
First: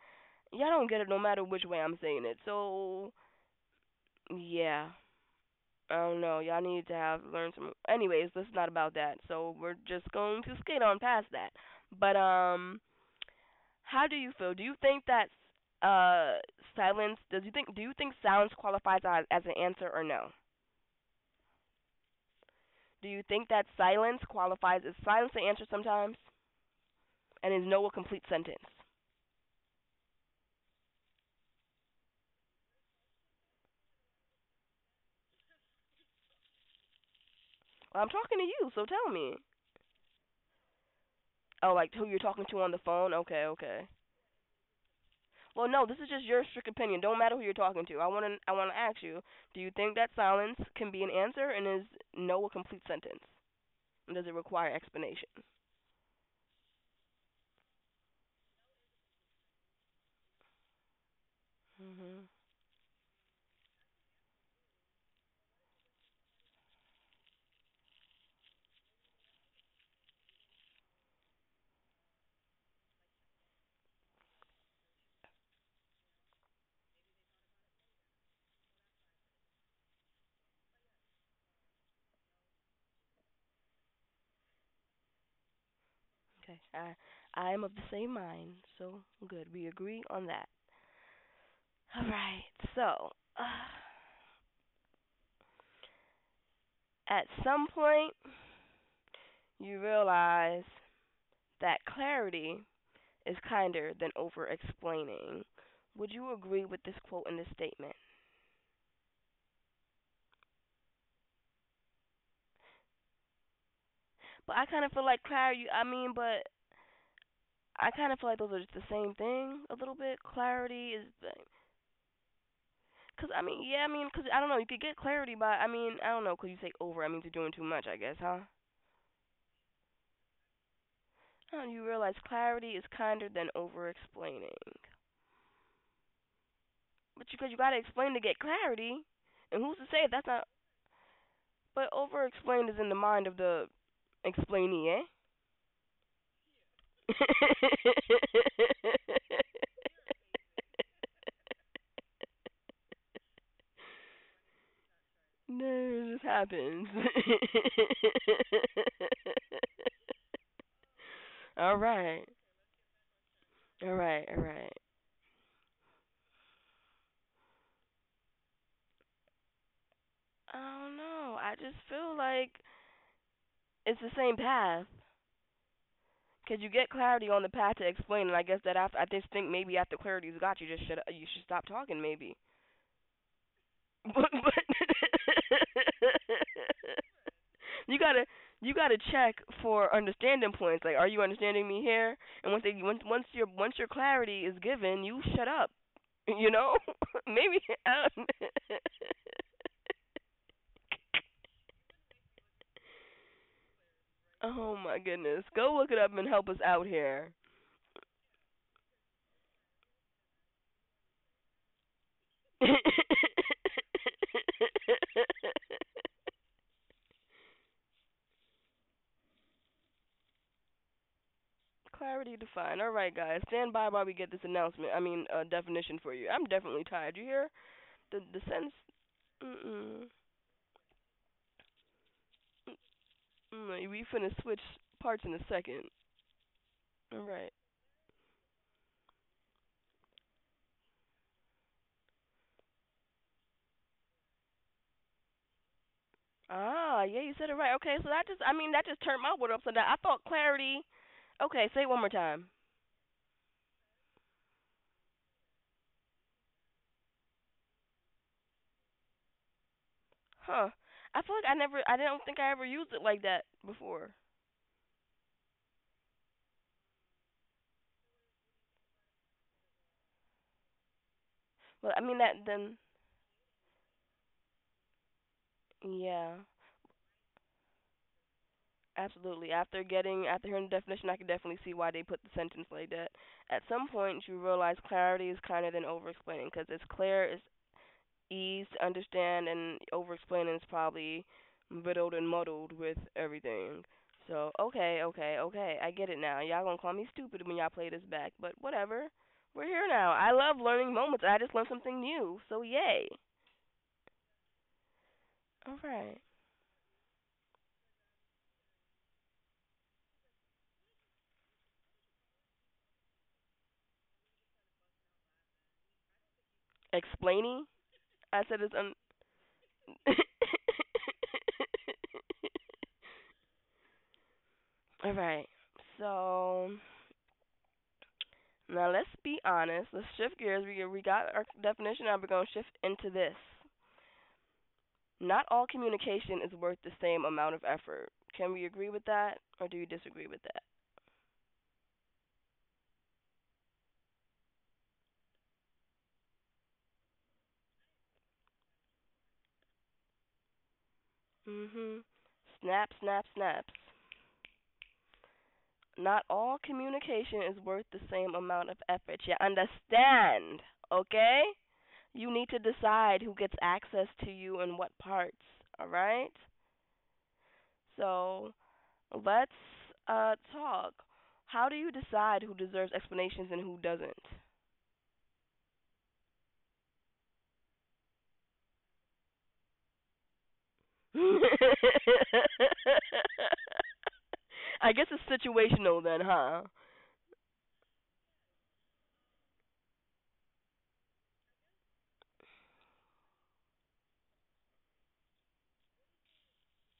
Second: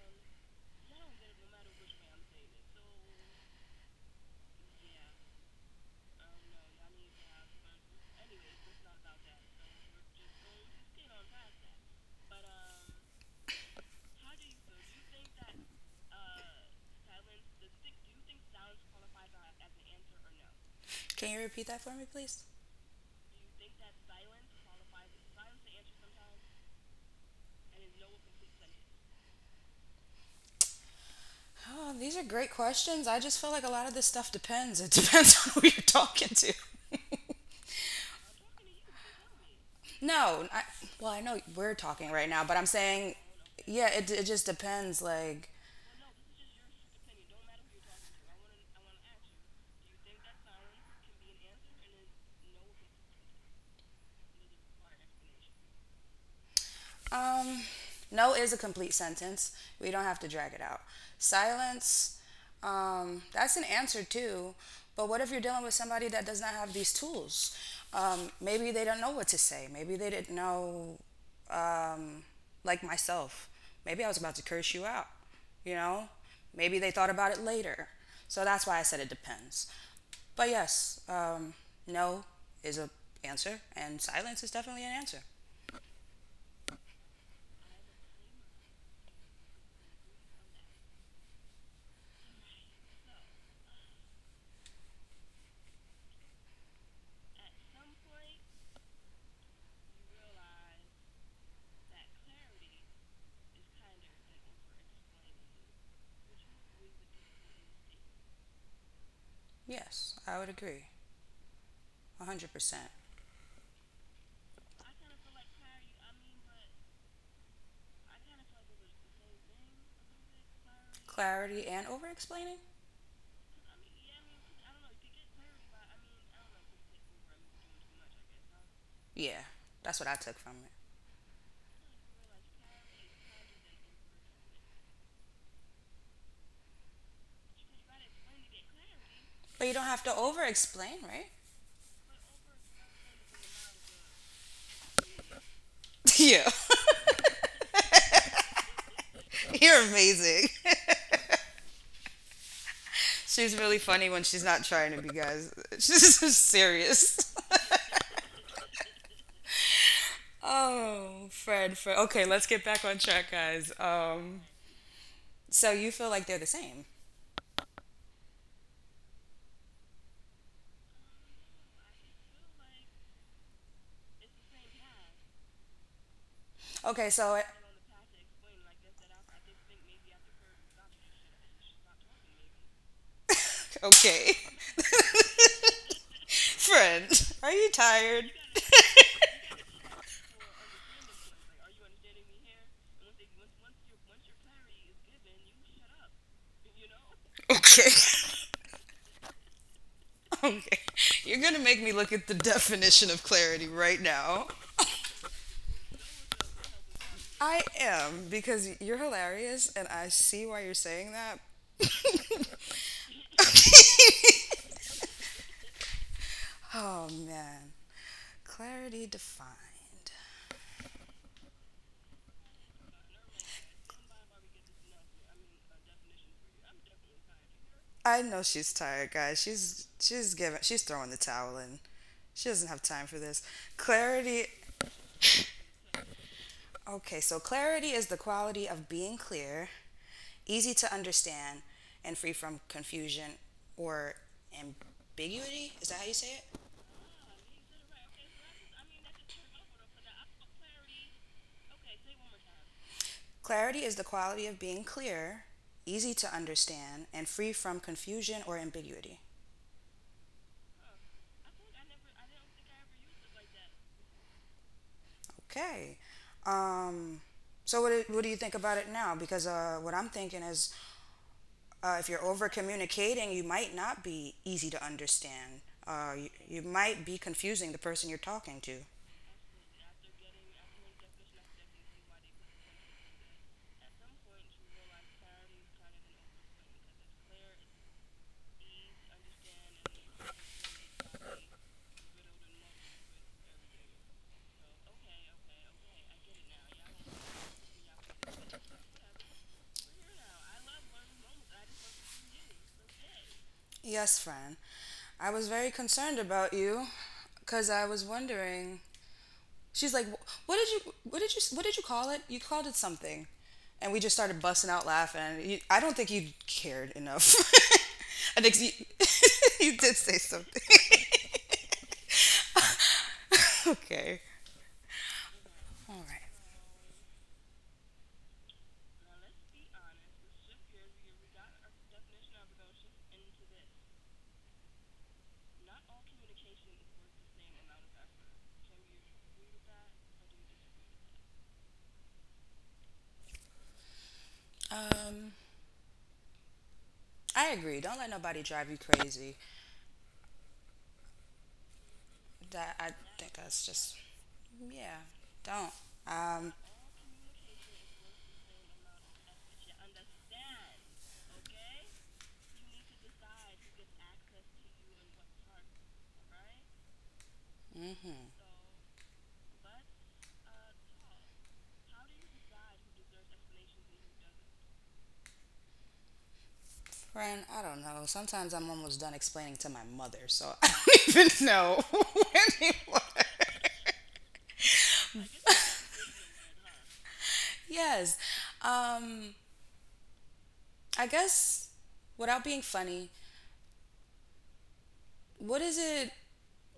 y'all don't get it no matter which way I'm saying it. So yeah, I don't know. Y'all need to have learned some. Anyways, this is not about that, so we're just going to skate on past that. But how do you feel? Do you think that uh silence? Does you think? Do you think silence qualifies as an answer or no? Can you repeat that for me, please? Do you think that silence qualifies? Is silence an answer sometimes? And is no a complete sentence? Oh, these are great questions. I just feel like a lot of this stuff depends. It depends on who you're talking to. Well, I'm talking to you, so tell me. No, well, I know Oh, we're like who talking you're right now, talking but to I'm on the phone? saying, Okay, okay. yeah, it just depends. Like, Well, no, this is just your strict opinion. Don't matter who you're talking to. I want to ask you, do you think that silence can be an answer, and is no a complete sentence? And does it require explanation? Um, no is a complete sentence. We don't have to drag it out. Silence, Mhm. That's an answer too. But what if you're dealing with somebody that does not have these tools? Maybe they don't know what to say. Maybe they didn't know, like myself. Maybe I was about to curse you out. You know, Maybe they thought about it later. So that's why I said it depends. But yes, no is an answer, and silence is definitely an answer. Okay. I am of the same mind. So, good. We agree on that. All right. So, at some point you realize that clarity is kinder than over explaining. Would you agree with this quote and this statement? Yes, I would agree, 100%. But I kind of feel like clarity, I mean, but I kind of feel like those are just the same thing a little bit. Clarity is, Clarity and over explaining? because I mean, yeah, I mean, because I don't know, you could get clarity by, I mean, I don't know, because you say over, I mean, you're doing too much, I guess, huh? Yeah, that's what I took from it. Oh, you realize clarity is kinder than over explaining, but because you gotta explain to get clarity, and But you who's to don't have say to that's over not? explain, right? But over explained is in the mind of the explainee, eh? Yeah, you're amazing. She's really funny when she's not trying to be, guys. No, it She's so just happens. serious. Oh, Fred, All Fred. Okay, right, let's get back on track, guys. all right, Um, all right. so you feel like they're the same. I don't know. I just feel like it's the same path. Cause you get Okay, clarity on so the path to explain, and I guess that after, I just think maybe after clarity's got you, just should you should stop talking maybe. But, Okay, but friend, are you you gotta tired? you gotta check for understanding points. Like, are you understanding me here? And once they once once your clarity is given, you shut up. You know, maybe. Okay, okay. You're gonna make me look at the definition of clarity right Oh now. my goodness, go look it up and help us out here. I am because you're hilarious and I see why you're saying that. Oh man. Clarity defined. Clarity defined. All right, guys, stand by while we get this announcement. I mean, definition for you. I'm definitely tired. You hear the I the know sense? she's tired, guys. She's Mm-mm. she's giving she's throwing the towel in. She doesn't have time for this. Mm, we finna Clarity switch parts in a second. All okay, so right. clarity is the quality of being clear, easy to understand, and free from confusion or ambiguity. Is that how you say it? Ah, yeah, you said it right. Okay, so that just, I mean, that just turned my world upside down. I thought clarity. Okay, say it one more time. Clarity is the quality of being clear, easy to understand, and free from confusion or ambiguity. Huh. I feel like I never, I don't think I ever used it like that before. Okay. Um, so what do you think about it now? Because what I'm thinking is, Well, I mean if you're that over then, communicating, you might not be easy to understand. Uh, yeah. you, you might be confusing the person you're talking to. Absolutely. After hearing the definition, I can definitely see why they put the sentence like that. At some point, you realize clarity is kinder than over explaining because it's clear, it's easy to understand, and over explaining is probably riddled and muddled with everything. So okay, okay, okay, I get it now. Y'all gonna call me stupid when y'all play this back, but whatever. We're here now. I love learning moments. I just learned something new, so yay. Yes, friend. I was All very right. concerned about you because I was wondering. She's like, "What did you? What did you? What did you call it? You called it something," and we just started busting out laughing. I don't think you cared enough. Explaining. I I said think it's un. you, you did say something. Okay. All right. All right. So now let's be honest. Let's shift gears. We got our definition. Now we're gonna shift into this. Not all communication is worth the same amount of effort. Can we agree with that, or do you disagree with that? Um, I agree. Don't let nobody drive you crazy. Mm, mhm. Snap, That I snap, think snaps. that's just yeah. Don't. Not all Um, communication is worth the same amount of effort. You understand? Okay? You need to decide who gets access to you and what parts. All right? mhm. So let's talk. How do you decide who deserves explanations and who doesn't? Friend, I don't know. Sometimes I'm almost done explaining to my mother, so I don't even know anymore. I guess it's situational then, huh? Yes. Um, I guess without being funny, what is it?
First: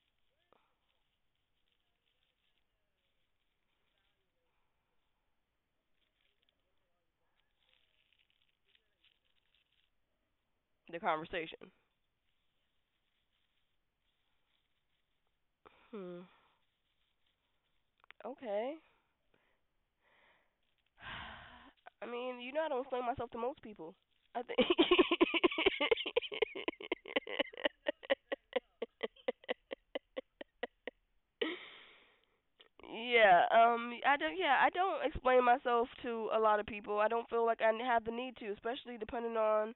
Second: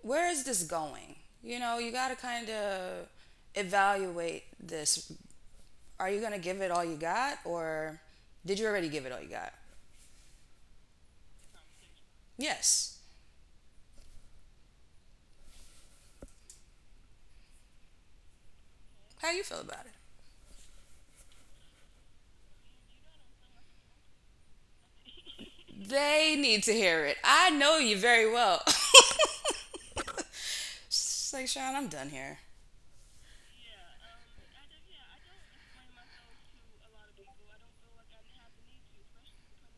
Where is this going? You got to kind of evaluate this. Are you going to give it all you got, or did you already give it all you got? The conversation. Yes. Hmm. Okay. How you feel about it? I mean, you know, I don't explain myself to most people. I think, They need to hear it. I know you very well. She's like, Sean, I'm done here. yeah, I don't, yeah, I don't explain myself to a lot of people. I don't feel like I have the need to, especially depending on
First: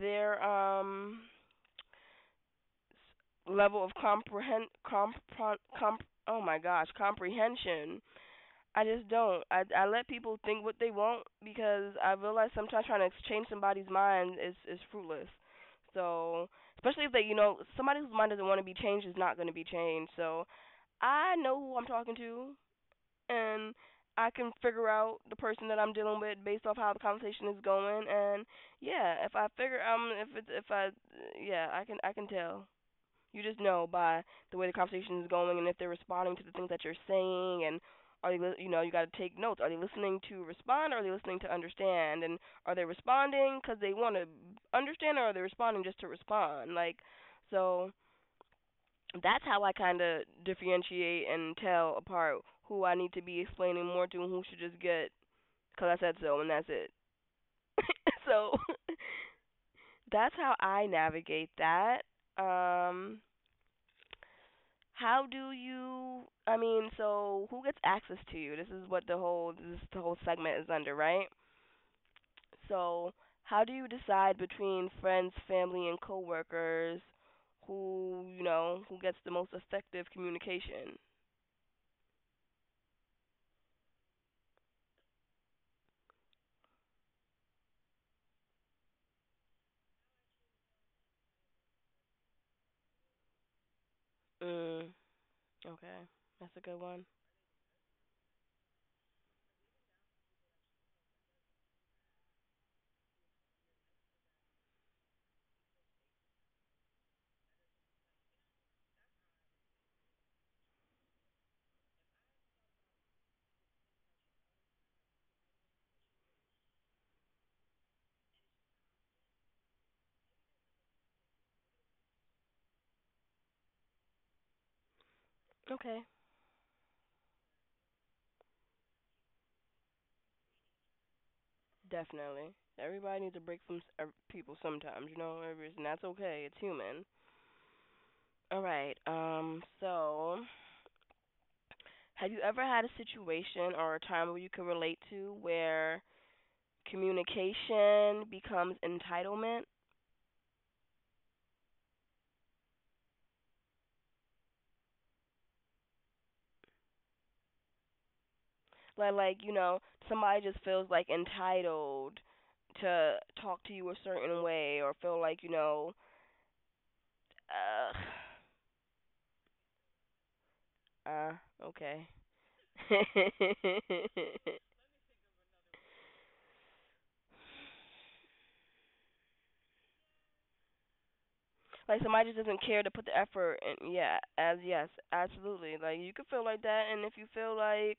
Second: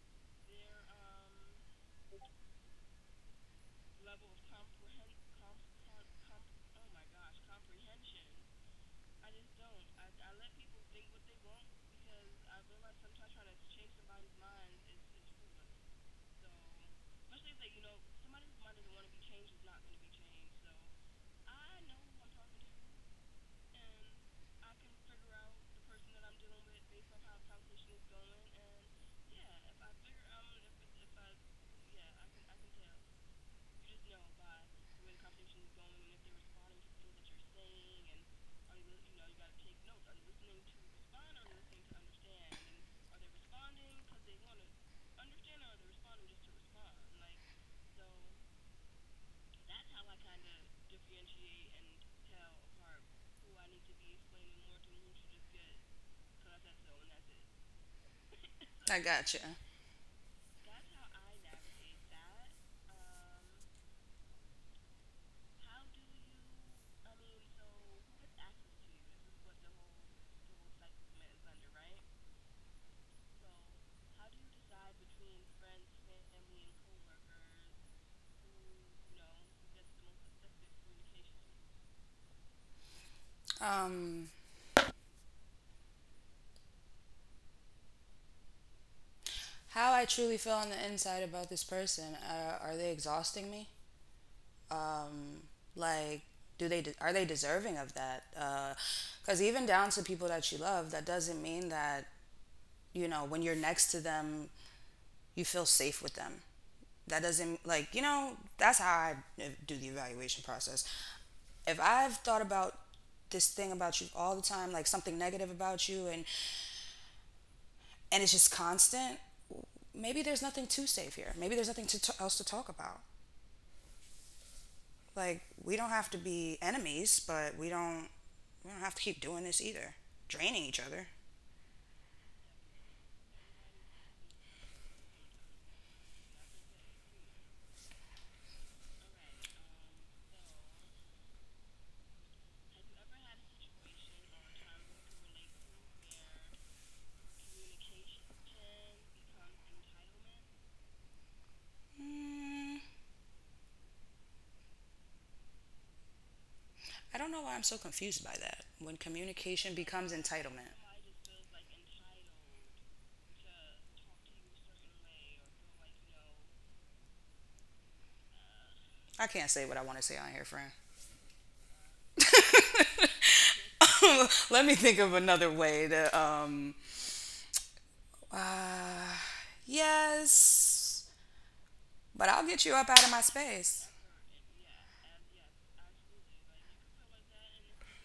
their level of comprehend comp, comp oh my gosh, comprehension. I just don't, I let people think what they want because I realize sometimes trying to change somebody's mind is fruitless. So, especially if they, you know, somebody whose mind doesn't want to be changed is not going to be changed. So I know who I'm talking to, and I can figure out the person that I'm dealing with based off how the conversation is going, and yeah, if I figure, if it's, if I, yeah, I can tell. You just know by the way the conversation is going, and if they're responding to the things that you're saying, and are they, you know, you got to take notes. Are they listening to respond, or are they listening to understand? And are they responding because they want to understand, or are they responding just to respond? Like, so that's how I kind of differentiate and tell apart who I need to be explaining more to and who should just get because I said so and that's it. So I gotcha. that's how I navigate that. Um, How do you? I mean, so who gets access to you? This is what the whole, this the whole segment is under, right? So how do you decide between friends, family, and coworkers? Who, you know, who gets the most effective communication? Um, how I truly feel on the inside about this person. Are they exhausting me? Mm, okay, Like, that's a good one. are they deserving of that? Because even down to people that you love, that doesn't mean that, you know, when you're next to them, you feel safe with them, that doesn't, like, that's how I do the evaluation process. If I've thought about this thing about you all the time, like something negative about you, and it's just constant, maybe there's nothing too safe here. Maybe there's nothing else to talk about. Like, we don't Okay, have to be enemies, but we don't have to keep doing this either, draining each other. definitely. Everybody needs a break from people sometimes, you know. And that's okay. It's human. All right. So have you ever had a situation or a time where you can relate to where communication becomes entitlement? Mm, I don't know why I'm so confused by that. When Like, you communication know, becomes somebody just entitlement. feels like entitled to talk to you a certain way or feel like, you know, I can't say what I want to say on here, friend. uh, uh, okay. Let me think of another way to. Yes, Like but somebody I'll just get doesn't you care up to out put of my the effort, space. and yeah, as yes, absolutely. Like you could feel like that, and if you feel like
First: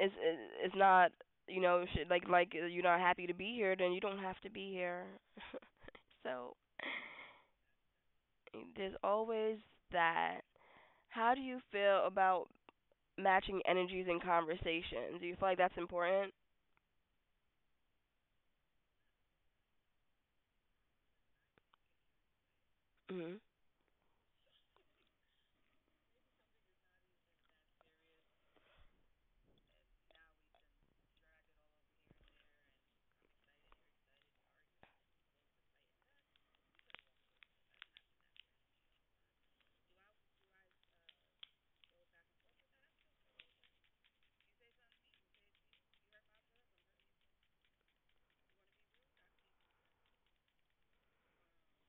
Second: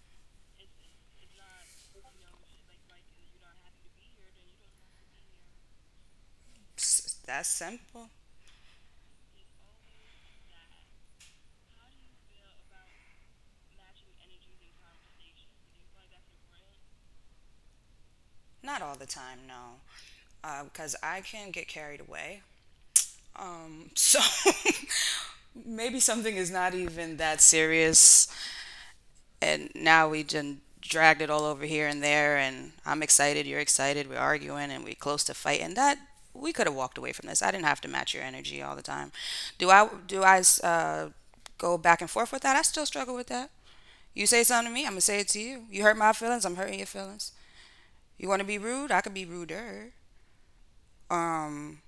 is is is not, you know, should, like, you're not happy to be here, then you don't have to be here. So That's simple. there's always that. How do you feel about matching energies in conversations? Do you feel like that's important? Not all the time, no, because I can get carried away. Mhm. Um, so maybe something is not even that serious, and now we just dragged it all over here and there, and I'm excited, you're excited, we're arguing, and we're close to fight, and that we could have walked away from this. I didn't have to match your energy all the time. Do I go back and forth with that. I still struggle with that. You say something to me, I'm gonna say it to you. You hurt my feelings, I'm hurting your feelings. You want to be rude, I could be ruder. Um,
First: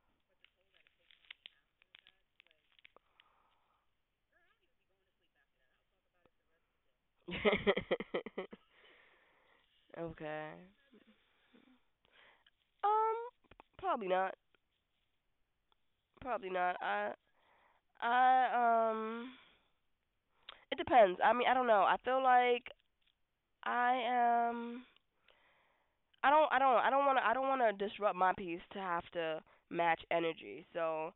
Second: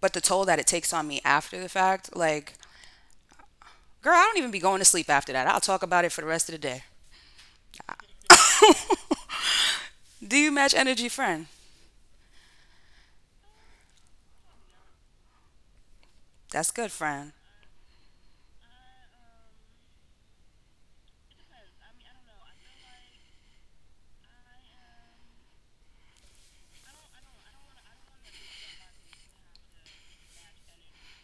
But the toll that it takes on me after the fact, like, girl, I don't even be going to sleep after that. I'll talk about it for the rest of the day. Do you Okay. match energy, friend? Um, Probably not. Probably That's not. good, I friend. I it depends. I mean, I don't know. I feel like I am I don't want to disrupt my piece to have to match energy. So,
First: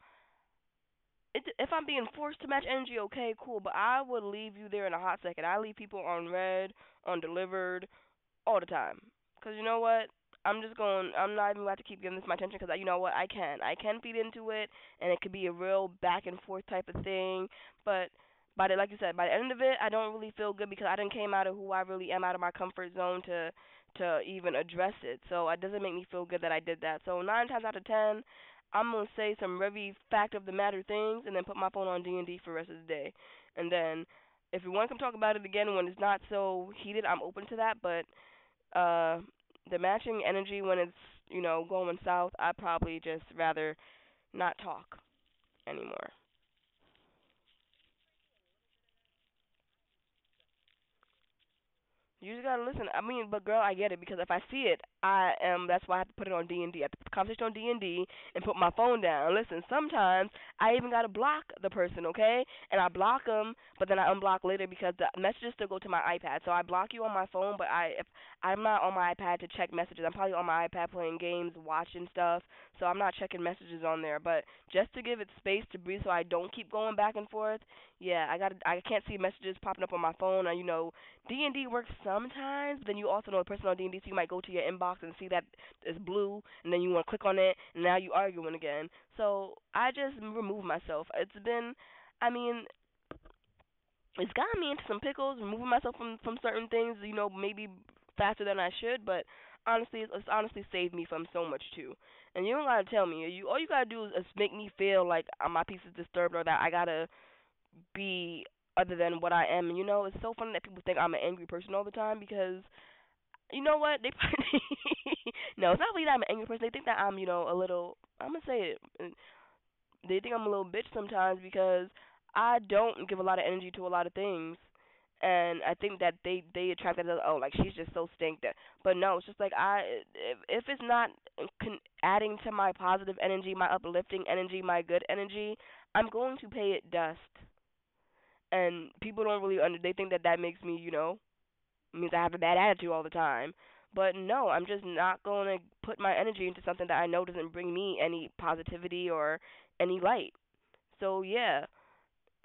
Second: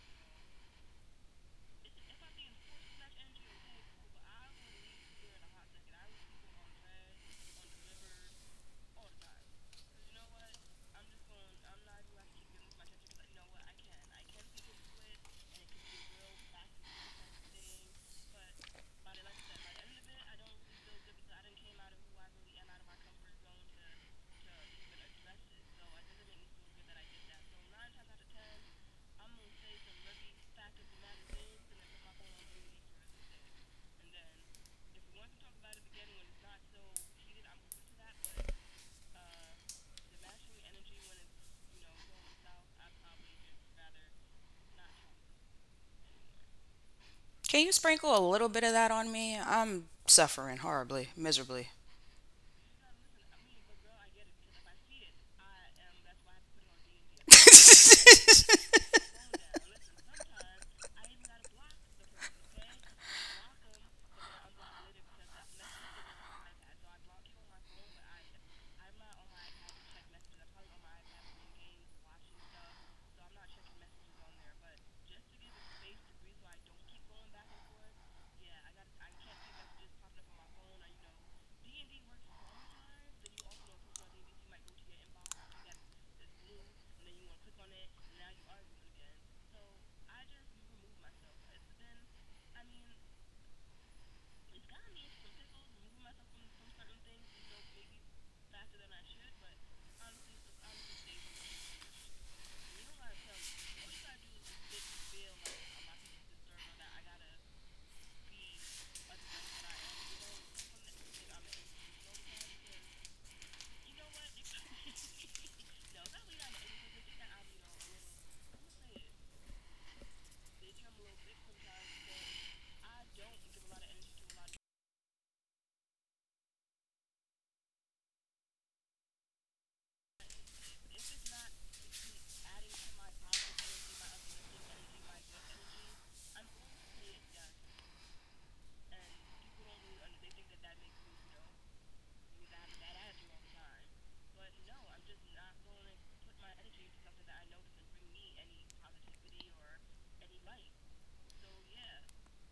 it, if I'm being forced to match energy, okay, cool. But I would leave you there in a hot second. I leave people on red, on delivered, all the time. Cause you know what? I'm just going. I'm not even about to keep giving this my attention because you know what? I can feed into it, and it could be a real back and forth type of thing. But by the, like you said, by the end of it, I don't really feel good because I didn't came out of who I really am, out of my comfort zone to even address it. So it doesn't make me feel good that I did that. So, nine times out of ten, I'm gonna say some very fact of the matter things, and then put my phone on DND for the rest of the day. And then if you want to come talk about it again when it's not so heated, I'm open to that. But uh the matching energy when it's, you know, going south, I'd probably just rather not talk anymore. Can you sprinkle a little bit of that on me? I'm suffering horribly, miserably. You just gotta listen. I mean, but girl, I get it because if I see it, I am. That's why I have to put it on D and D. I have to put the conversation on D and D and put my phone down. Listen, sometimes I even gotta block the person, okay? And I block them, but then I unblock later because the messages still go to my iPad. So I block you on my phone, but I if I'm not on my iPad to check messages. I'm probably on my iPad playing games, watching stuff. So I'm not checking messages on there. But just to give it space to breathe, so I don't keep going back and forth. Yeah, I got. I can't see messages popping up on my phone. Or, D and D works sometimes, but then you also know a person on D and D, so you might go to your inbox and see that it's blue, and then you want to click on it, and now you are arguing again. So I just remove myself. I mean, it's gotten me into some pickles, removing myself from certain things, maybe faster than I should, but honestly, it's honestly saved me from so much too. And you don't gotta tell me. You all you gotta do is make me feel like my peace is disturbed or that I gotta be other than what I am. And it's so funny that people think I'm an angry person all the time because you know what? They probably no, it's not really that I'm an angry person. They think that I'm a little. I'm gonna say it. They think I'm a little bitch sometimes because I don't give a lot of energy to a lot of things. And I think that they attract that, oh, like she's just so stink that, but no, it's just like I if it's not adding to my positive energy, my uplifting energy, my good energy, I'm going to pay it dust. And people don't really under they think that that makes me means I have a bad attitude all the time. But no, I'm just not going to put my energy into something that I know doesn't bring me any positivity or any light. So yeah,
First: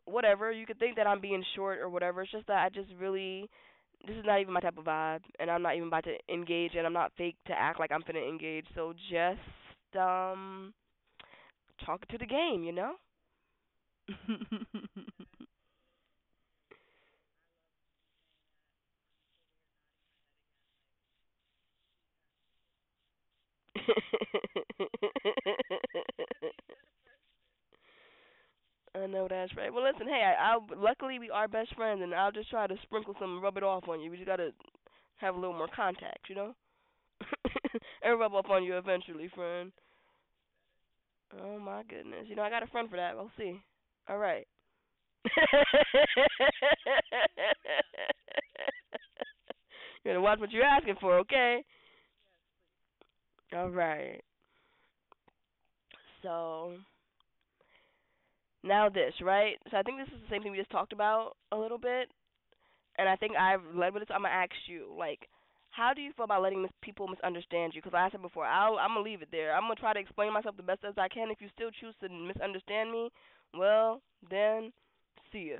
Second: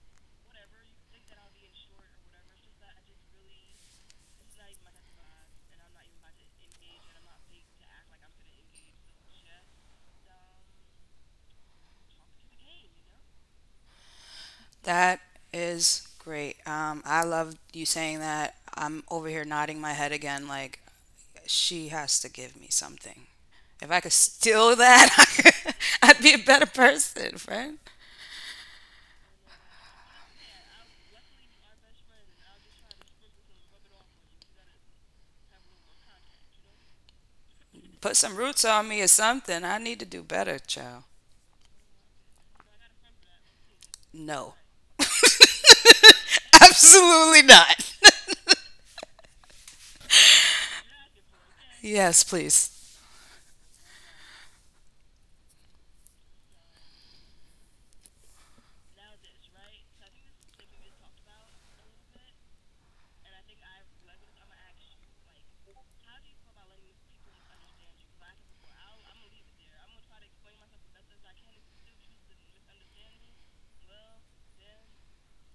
whatever. You could think that I'm being short or whatever. It's just that I just really this is not even my type of vibe, and I'm not even about to engage, and I'm not fake to act like I'm finna engage. So just talk to the game, you know? That is great. I love you saying that. I'm over here nodding my head again, like she has to give me something. If I could steal that, I would be a better person, friend. I know that's right. Well, listen, hey, I luckily we are best friends, and I'll just try to sprinkle some, and rub it off on you. We just gotta have a little more contact, you know. Put And rub some off on roots you on me or eventually, something. friend. I need to do better, child. Oh my goodness, you know I got a friend for that. We'll see. All right. No, You absolutely not. gotta watch what you're asking for, okay? Yes, please. All right. So now this, right? So I think this is the same thing we just talked about a little bit. And I think I've led with this. I'm gonna ask you, like, how do you feel about letting people misunderstand you? Because like I said before, I'm gonna leave it there. I'm gonna try to explain myself the best as I can. If you still choose to misunderstand me, well, then see ya.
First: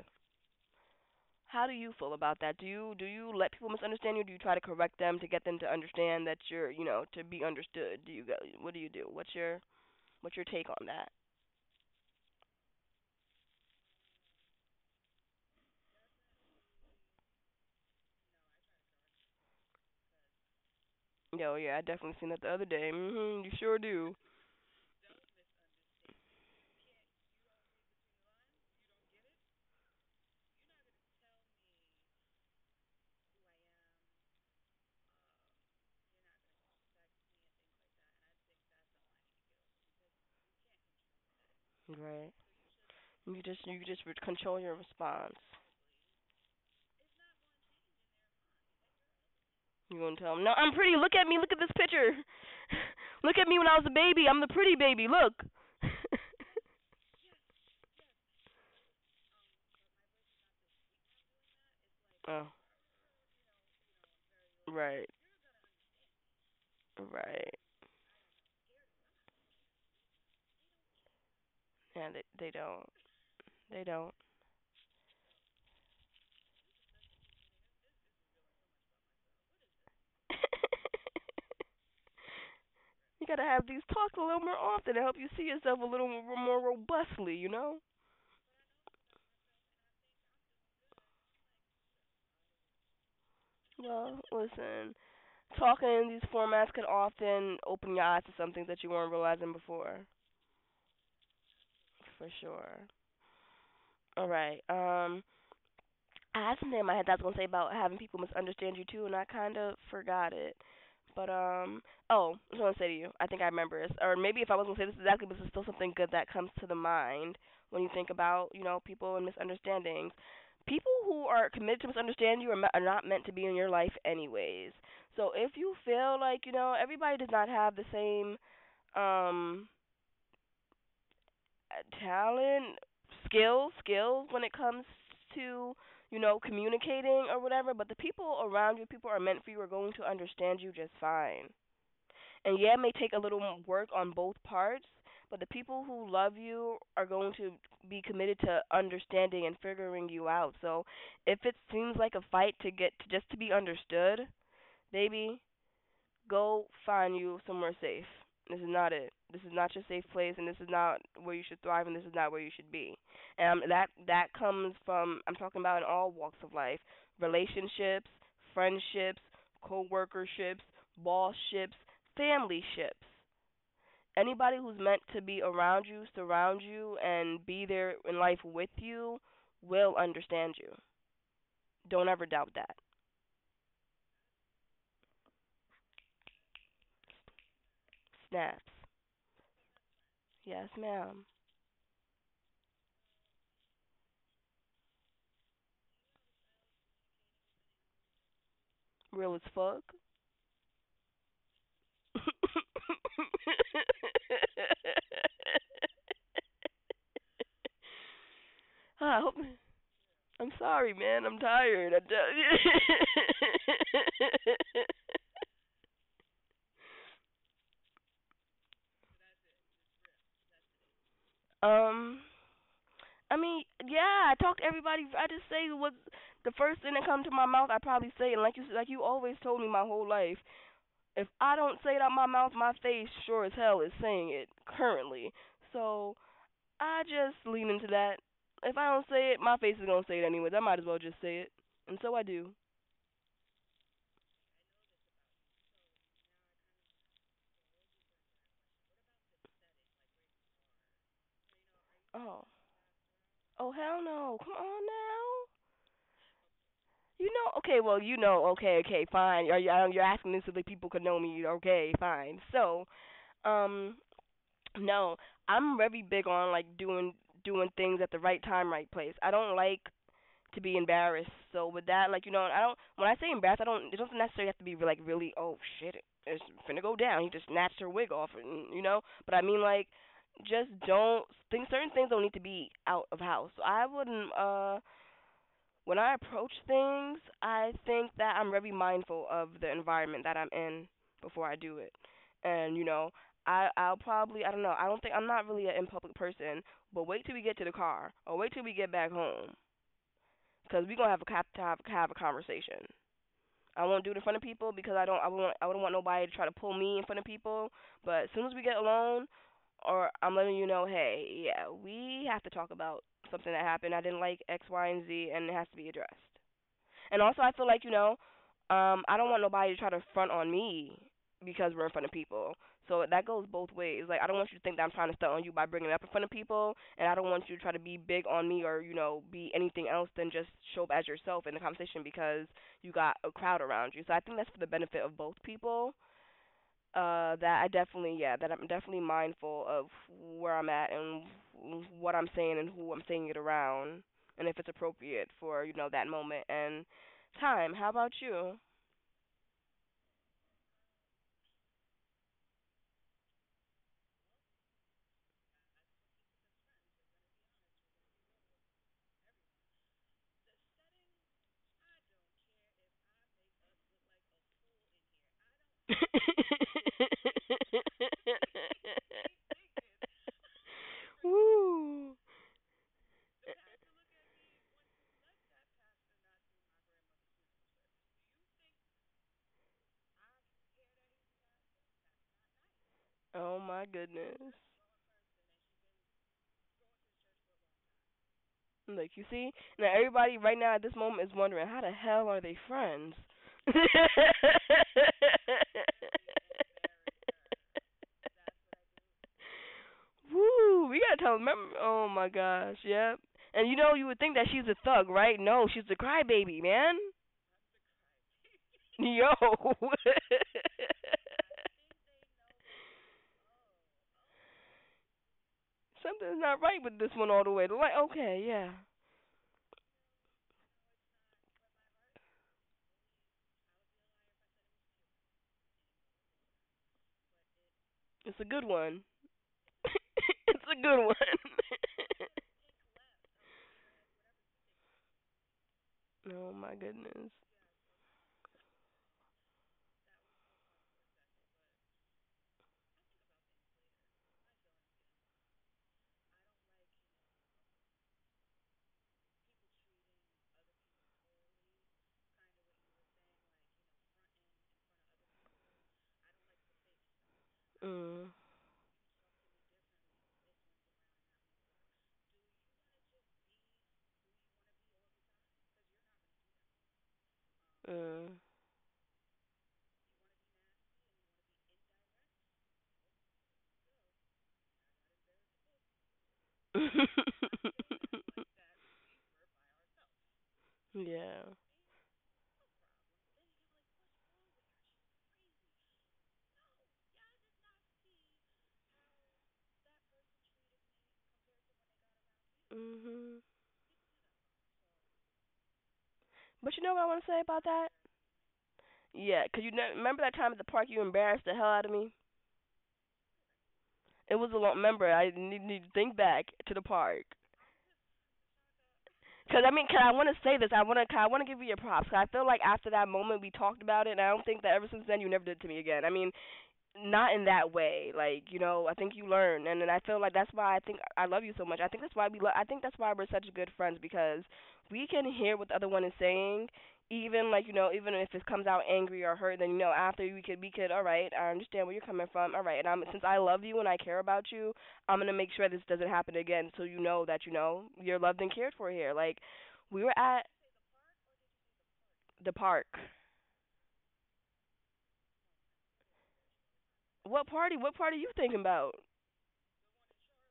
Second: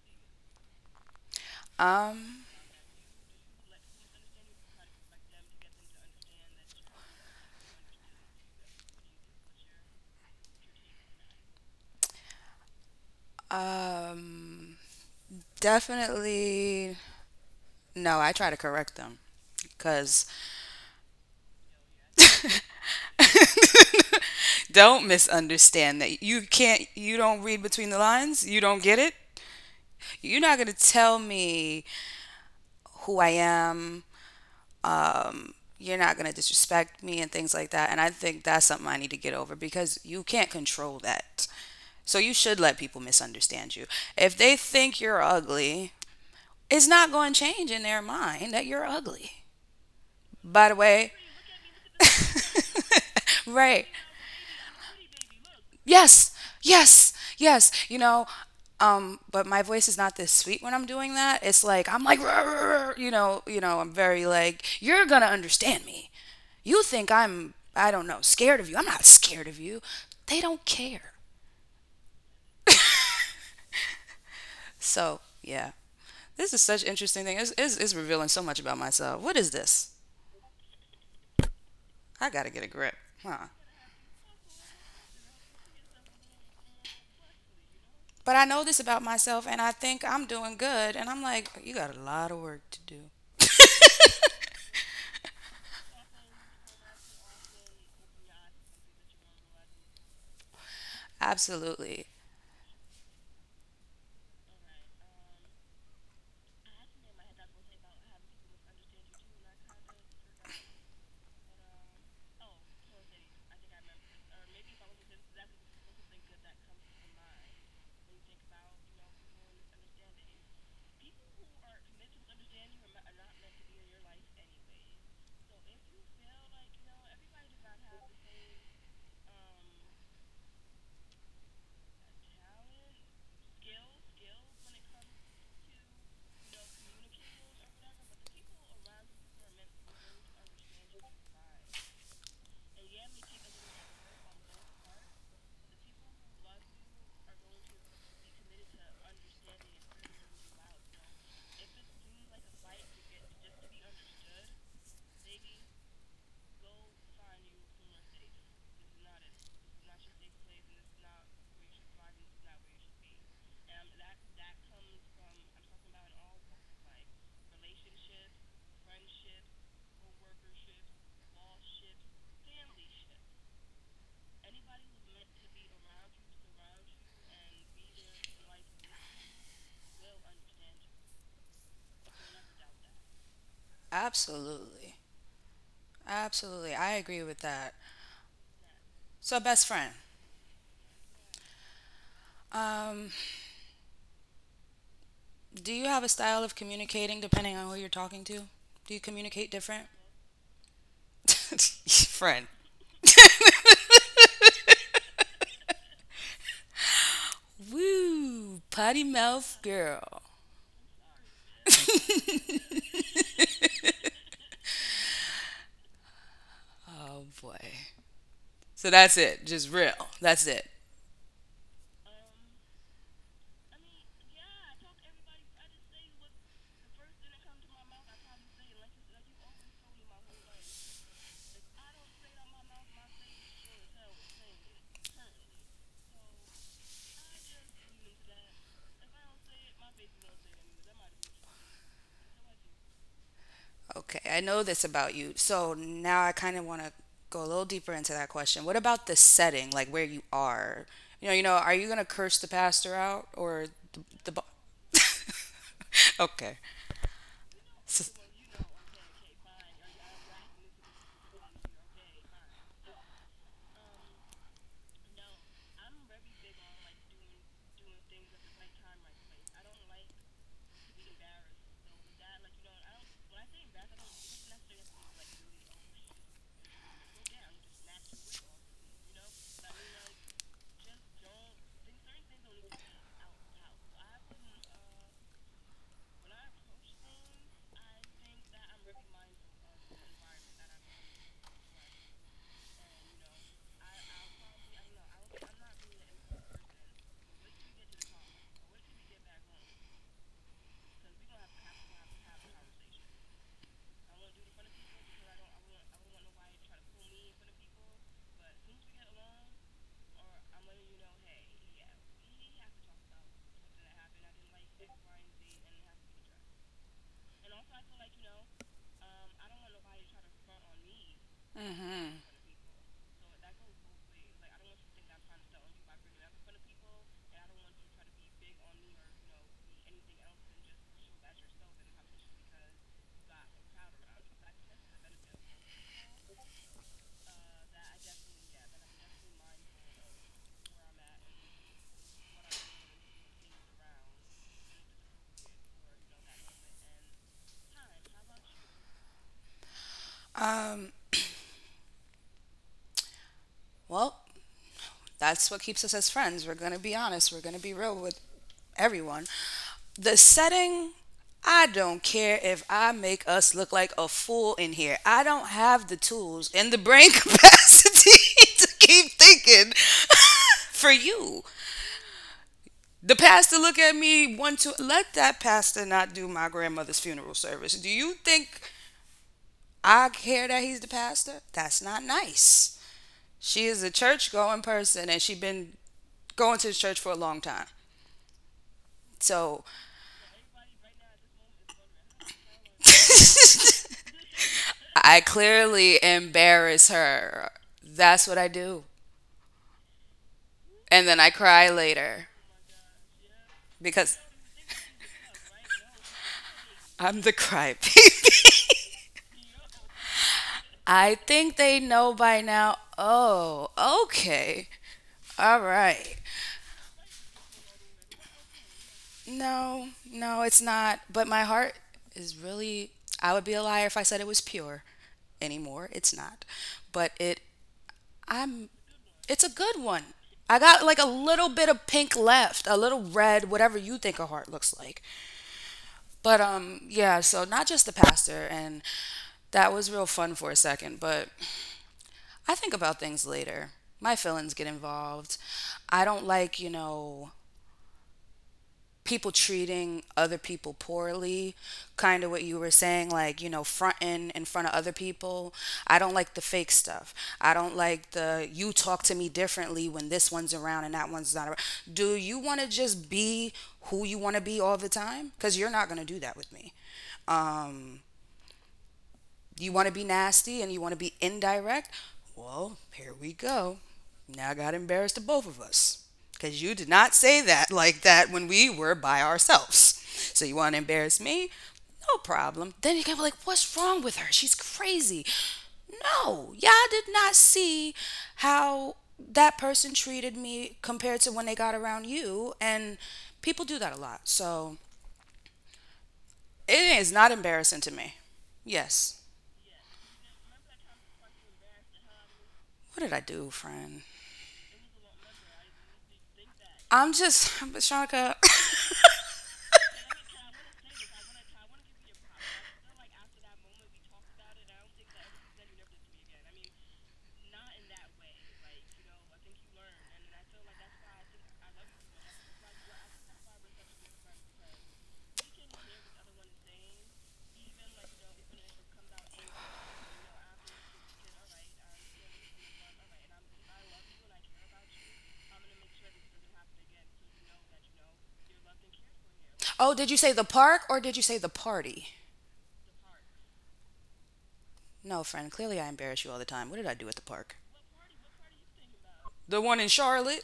How do you feel about Um, that? Do you let people misunderstand you? Do you try to correct them to get them to understand that to be understood? Do you go? What do you do? What's your take on that? um, Definitely. No, I try to correct them because Yo, yeah, I definitely seen that the other day. Mhm, you sure do. don't misunderstand that you don't read between the lines, you don't get it, you're not going to tell me who I am. um, you're not going to disrespect me and things like that. And I think that's something I need to get over because you can't control that. So Right. you should let people You just you misunderstand you. just If control they your think you're response. ugly, it's not going to change in their mind that you're ugly. You gonna tell him? No, I'm By the pretty. Look way, at me. Look at this picture. Look at me when I was a right. baby. I'm the pretty baby. Look. Yes, yes, yes. But my voice is not this sweet when I'm doing that. It's like I'm like, Oh, "Rah, rah," rah." I'm very like, right, you're gonna understand me. You think right. I'm, I don't know, scared of you. I'm not scared of you. They don't care. Yeah, they don't. They don't. So yeah, this is such interesting thing. It's revealing so much about myself. What is this? I gotta get a grip, You gotta huh? have these talks a little more often to help you see yourself a little more, more robustly, you know. But I know this about myself, and I think I'm doing good. And I'm like, you got a lot of work to do. Well, listen. Talking in these formats can often open your eyes to some things that you weren't realizing before. Absolutely, For sure. All right. I had something in my head that I was gonna say about having people misunderstand you too, and I kind of forgot it. But oh, I was gonna say to you, I think I remember this, or maybe if I was not gonna say this exactly, but it's still something good that comes to the mind when you think about people and misunderstandings. People who are committed to misunderstand you are not meant to be in your life anyways. So if you feel like everybody does not have the same um talent, skills when it comes to communicating or whatever. But the people around you, people are meant for you, are going to understand you just fine. And yeah, it may take a little work on both parts, but the people who love you are going to be committed to understanding and figuring you out. So if it seems like a fight to get to just to be understood, baby, go find you somewhere safe. This is not it. This is not your safe place, and this is not where you should thrive, and this is not where you should be. And that comes from, I'm talking about in all walks of life, relationships, friendships, co-workerships, bosships, familyships. Anybody who's meant to be around you, surround you, and be there in life with you will understand you. Don't ever doubt that. absolutely. Absolutely. I agree with that. Snaps. So, best friend, Yes, ma'am. um, do you have a style of communicating depending on who you're talking to? Do you Real as communicate different? fuck. Friend. Woo, potty Ah, mouth girl. I'm sorry, man. I'm tired. Oh boy. So that's it. Just real. That's it. do- um, I mean, yeah. I talk to everybody. I just say what the first thing that comes to my mouth. I probably say, and like you always told me my whole life. If I don't say it out my mouth, my face sure as hell is saying it currently. So I just lean into that. If I don't say it, my face is gonna say it anyways. I might as well just say it, and so I do. Okay, I know this about you. So now I kind of want to go a little deeper into that question. What about the setting, like where you are? Are you going to curse Oh, the pastor out, or oh hell the, the no! bo- Come on now. okay. Okay, well, S- okay, okay, fine. Are you're asking me so that people could know me. Okay, fine. So, um, no, I'm very big on like doing things at the right time, right place. I don't like to be embarrassed. So with that, like I don't. When I say embarrassed, I don't. It doesn't necessarily have to be like really. Oh shit, it's finna go down. He just snatched her wig off, and you know. But I mean, like, just don't. Things certain things don't need to be out of house. So I wouldn't. When I approach things, I think that I'm very mindful of the environment that I'm in before I do it. And I'll probably I don't know I don't think I'm not really an in public person, but wait till we get to the car or wait till we get back home because we gonna have a conversation. I won't do it in front of people because I don't I won't I wouldn't want nobody to try to pull me in front of people. But as soon as we get alone, or I'm letting you know, hey, yeah, we have to talk about something that happened. I didn't like X, Y, and Z, and it has to be addressed. And also, I feel like I don't want nobody to try to front on me because we're in front of people. So that goes both ways. Like I don't want you to think that I'm trying to stunt on you by bringing it up in front of people, and I don't want you to try to be big on me or be anything else than just show up as yourself in the conversation because you got a crowd around you. So I think that's for the benefit of both people that I'm definitely mindful of where I'm at and what I'm saying and who I'm saying it around and if it's appropriate for that moment and time. How about you? Um, well, that's what keeps us as friends. We're going to be honest, we're going to be real with everyone. The setting, I don't care if I make us look like a fool in here. I don't have the tools and the brain capacity to keep thinking for you. Woo! The pastor look at me one two. Let that pastor not do my grandmother's funeral service. Do you think I care that he's the pastor? That's not nice. Oh She my is a church goodness. going person and she's been going to the church for a long time. Like you see, So now everybody right now at this moment is wondering how the hell are they friends? I clearly embarrass her. That's what I do. Woo, we gotta And tell then I them. cry Oh my later gosh, yep. And you would think because that she's a thug, right? No, she's a crybaby, man. I'm the crybaby. Yo, I think they know by now. Oh, okay. All something's right. not right with this one all the way. They're like, okay, yeah, No, no, it's not. But my heart is really, I would be a liar if I said it was pure anymore. It's not. But it's a good I'm one. it's a good one. It's a I good got one. like a little bit of pink left, a little red, whatever you think a heart looks like. Oh But my goodness. yeah, so not just the pastor, and that was real fun for a second, but I think about things later. My feelings get involved. I don't like, people treating other people poorly, kind of what you were saying, like, fronting in front of other people. I don't like the fake stuff. I don't Uh, like the you talk to me differently when this one's around and that one's not around. Do you want to just be who you want to be all the time? Because you're not going to do that with me. Um, uh, you want to be nasty and you want to be indirect? Well, here we go. Now I got embarrassed to embarrass the both of us because you did not say that like that when we were by ourselves. So you want to yeah. embarrass me? No problem. Then you're going to be like, what's wrong with her? She's crazy. No, y'all did not see how that person treated me compared to when they got around you. And Mhm. people do that a lot. So But you know what I want to it say is not about that? embarrassing to me. Yeah, Yes. 'cause you know, remember that time at the park you embarrassed the hell out of me. What did I do, It friend? was a long. Remember, I need to think back to the park. But Shanika. Cause I want to say this. I want to give you your props. Cause I feel like after that moment we talked about it, and I don't think that ever since then you never did to me again. I mean, not in that way. Like you know, I think you learn, and then I feel like that's why I think I love you so much. I think that's why I think that's why we're such good friends because we can hear what the other one is saying, even like you know, even if it comes out angry or hurt. Then you know, after we could all right, I understand where you're coming from. All right, and I'm since I love you and I care about you, I'm gonna make sure this doesn't happen again, so you know that you know you're loved and cared for here. Like we Oh, were did you at say the park or did you say the party? the park. No, friend. Clearly, I embarrass you all the time. What did I do at the What park? party? What party are you thinking about? The one in Charlotte.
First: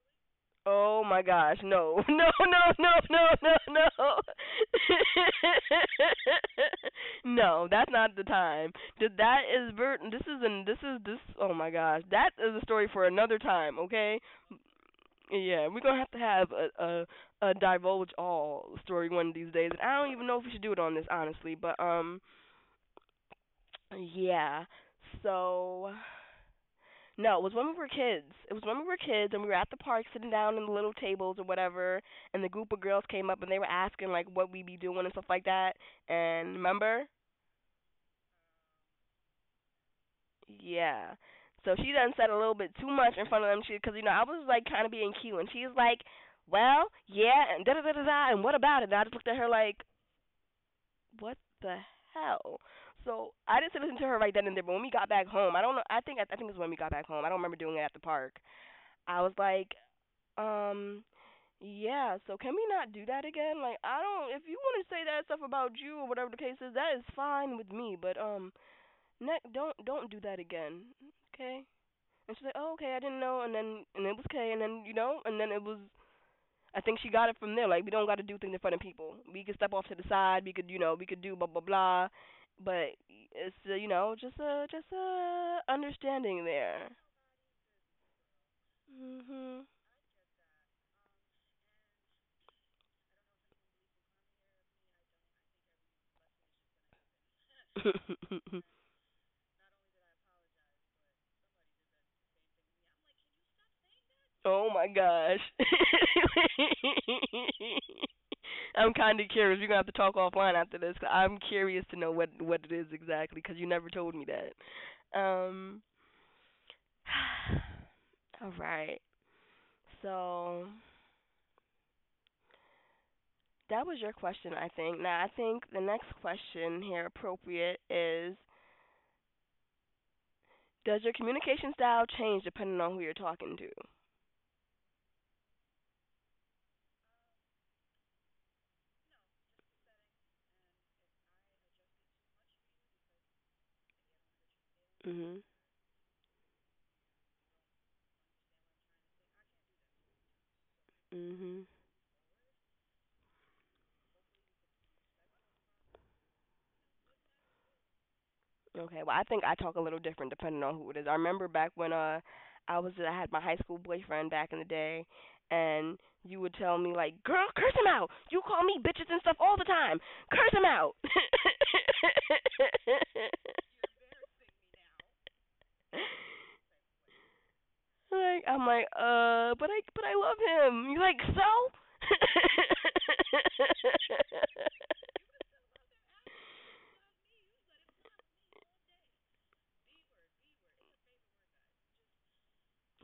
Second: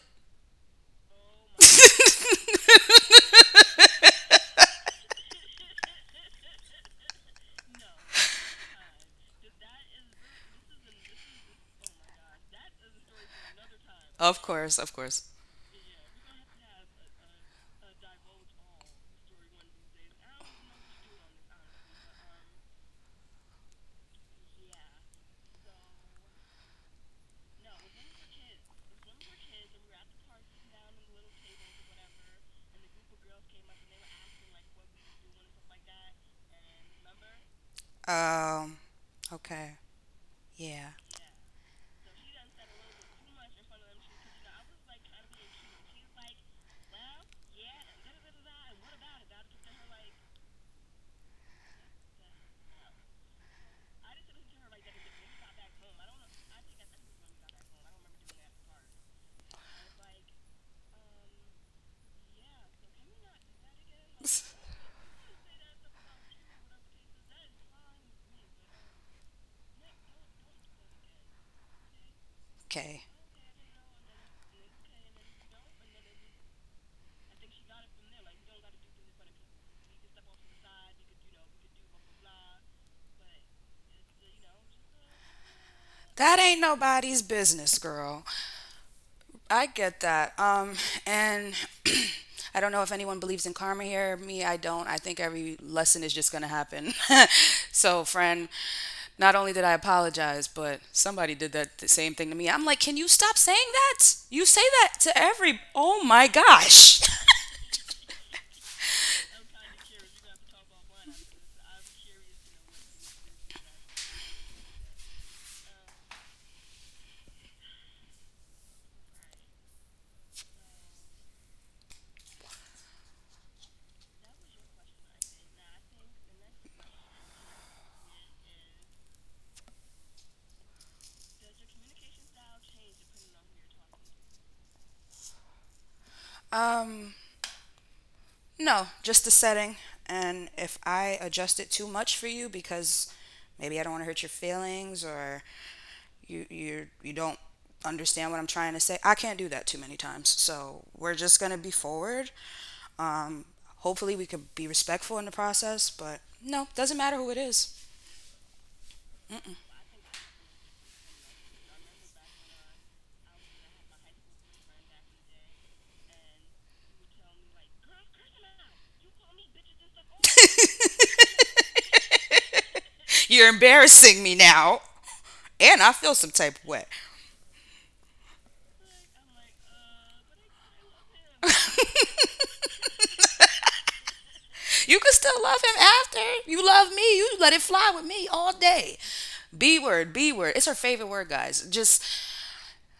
Oh my gosh, no, no, no, no, no, no, no. No, that's not the time. This is an this is this oh my gosh. That is a story for another time, okay? Of course, of course. Yeah, we're going to have a divulge all story one of these days. And I don't even know if we should do it on this honestly, but yeah. So no, it was when we were kids. It was when we were kids and we were at the park sitting down in the little tables or whatever, and the group of girls came up and they were asking like what we be doing and stuff like that. And remember, Um. Okay. Yeah. yeah. So she done said a little bit too much in front of them, because you know I was like kind of being cute, and she's like, "Well, yeah," and da da da da da, and what about it? And I just looked at her like, "What the hell?" So I didn't listen to her right then and there. But when we got back home, I don't know. I think it's when we got back home. I don't remember doing it at the park. I was like, Um, yeah, so can we not do that again? Like, I don't, if you want to say that stuff about you or whatever the case is, that is fine with me, but, don't do that again, okay? And she's like, oh, okay, I didn't Okay. know, and then, and it was okay, and then, you know, and then it was, I think she got it from there, like, we don't got to do things in front of people. We could step off to the side, we could, you know, we could do blah, blah, blah, but it's you know, just a understanding That ain't there. nobody's business, girl. Hmm. I get that. And I don't know if anyone believes in karma here. Me, I don't. I think every lesson is just going to happen. So, friend, not only did I apologize, but somebody did that the same thing to me. I'm like, can you stop saying that? You Oh say my that to gosh. every. Oh my gosh. I'm kind of curious. We're going to have to talk offline after this. I'm curious to know what it is exactly cuz you never told me that. All right. So, that was your question, I think. Now, I think the next question here appropriate is does your communication style change depending on who you're talking to? No, just the setting. And if I adjust it too much for you because maybe I don't want to hurt your feelings Mhm. or you don't understand what I'm trying to say, I can't do that too many times. So we're just Mhm. gonna be forward. Um, Hopefully we could be respectful in the process, but no, doesn't matter who it is. Okay, well, I think I talk a little different depending on who it is. I remember back when I had my high school boyfriend back in the day, and you would tell me like, "Girl, curse him out. You call me bitches and stuff all the time. Curse him out." You're embarrassing me now, and I feel some type of way. Like I'm like, but I love him." You're like, "So?" You can still love him after. You love me. You let it fly with me all day. B word, B word. It's her favorite word, guys. Just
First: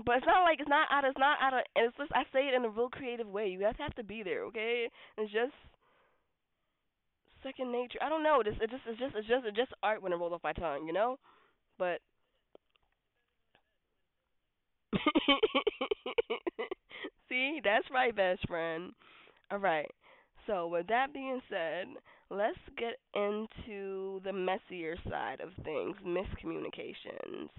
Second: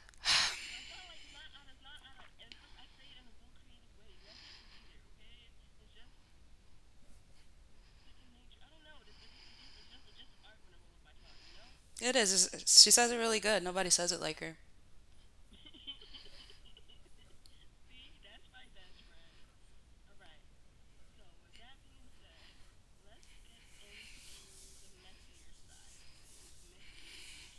But it's not like it's not out of and it's just I say it in a real creative way. You guys have to be there, okay? It's just second nature. I don't know. It's just art when it rolls off my tongue, you know. But it is. It's- She says it really good. Nobody says it like her. see, that's right, best friend. All right. So with that being said, let's get into the messier side of things, miscommunications.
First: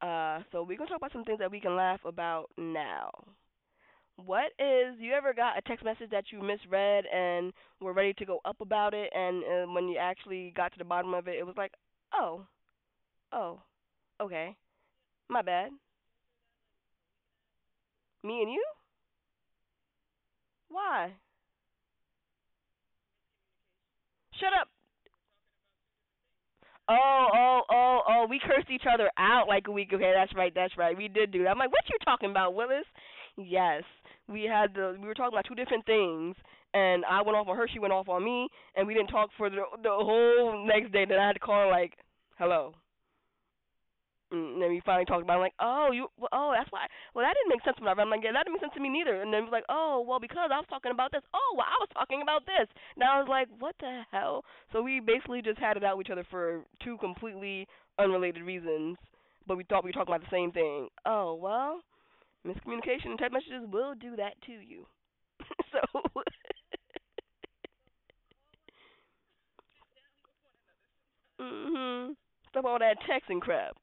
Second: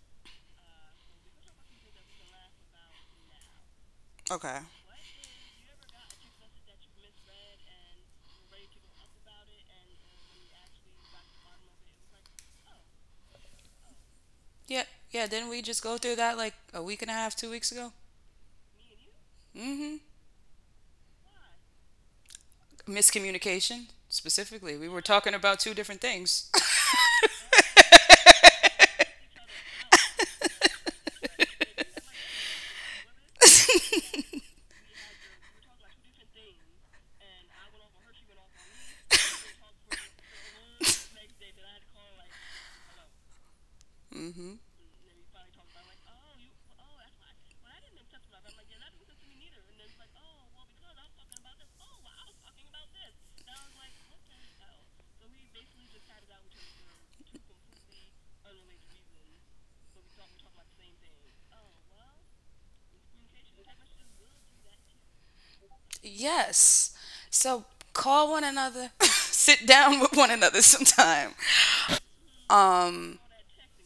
So we're gonna talk about some things that we can laugh about now. What Okay. is you ever got a text message that you misread and were ready to go up about it, and when you actually got to the bottom of it, it was like, oh, oh, okay. Yeah, yeah. My Didn't we bad. just go through that like a week and a half, 2 weeks ago? Me and you? Mm-hmm. Why? Miscommunication, Shut up. specifically. We were talking about two different things. Oh. We cursed each other out like a week. Okay, that's right, that's right. We did do that. I'm like, what you talking about, Willis? Yes, we had the. We were talking about two different things, and I went off on her. She went off on me, and we didn't talk for the whole next day. Then I had to call her like, hello. Mm. And then we finally talked about it. I'm like, oh, you, well, oh, that's why. Well, that didn't make sense to me. I'm like, yeah, that didn't make sense to me neither. And then we was like, oh, well, because I was talking about this. Oh, well, I was talking about this. And I was like, what the hell? So we basically just had it out with each other for two completely unrelated reasons, but we thought we were talking about the same thing. Oh, well, miscommunication and text messages will do that to you. So, Yes. So call one another. Sit down with one another sometime. mhm. Stop all that Um. texting crap.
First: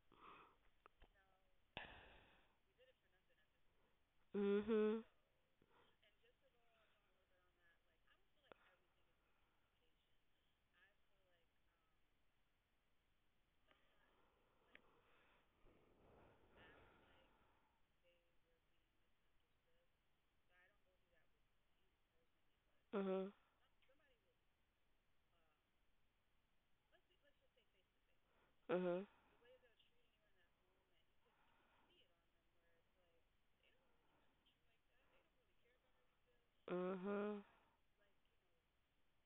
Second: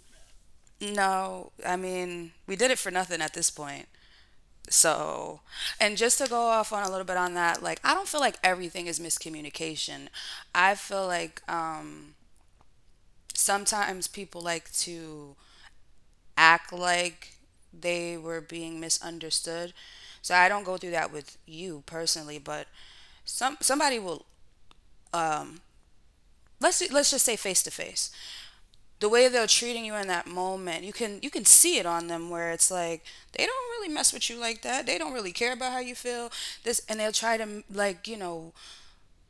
No, I mean we did it for nothing at this point. Mhm. So, and just to go off on a little bit on that, like I don't feel like everything is miscommunication. I feel like sometimes people like to act like they were being misunderstood. So I don't go through that with you personally, but Mhm. Somebody will let's just say face to face. Mhm. The way they're treating you in that moment, you can see it on them where it's like they don't really mess with you like that. They don't really care about how you feel. This and they'll try Mhm. to like, you know,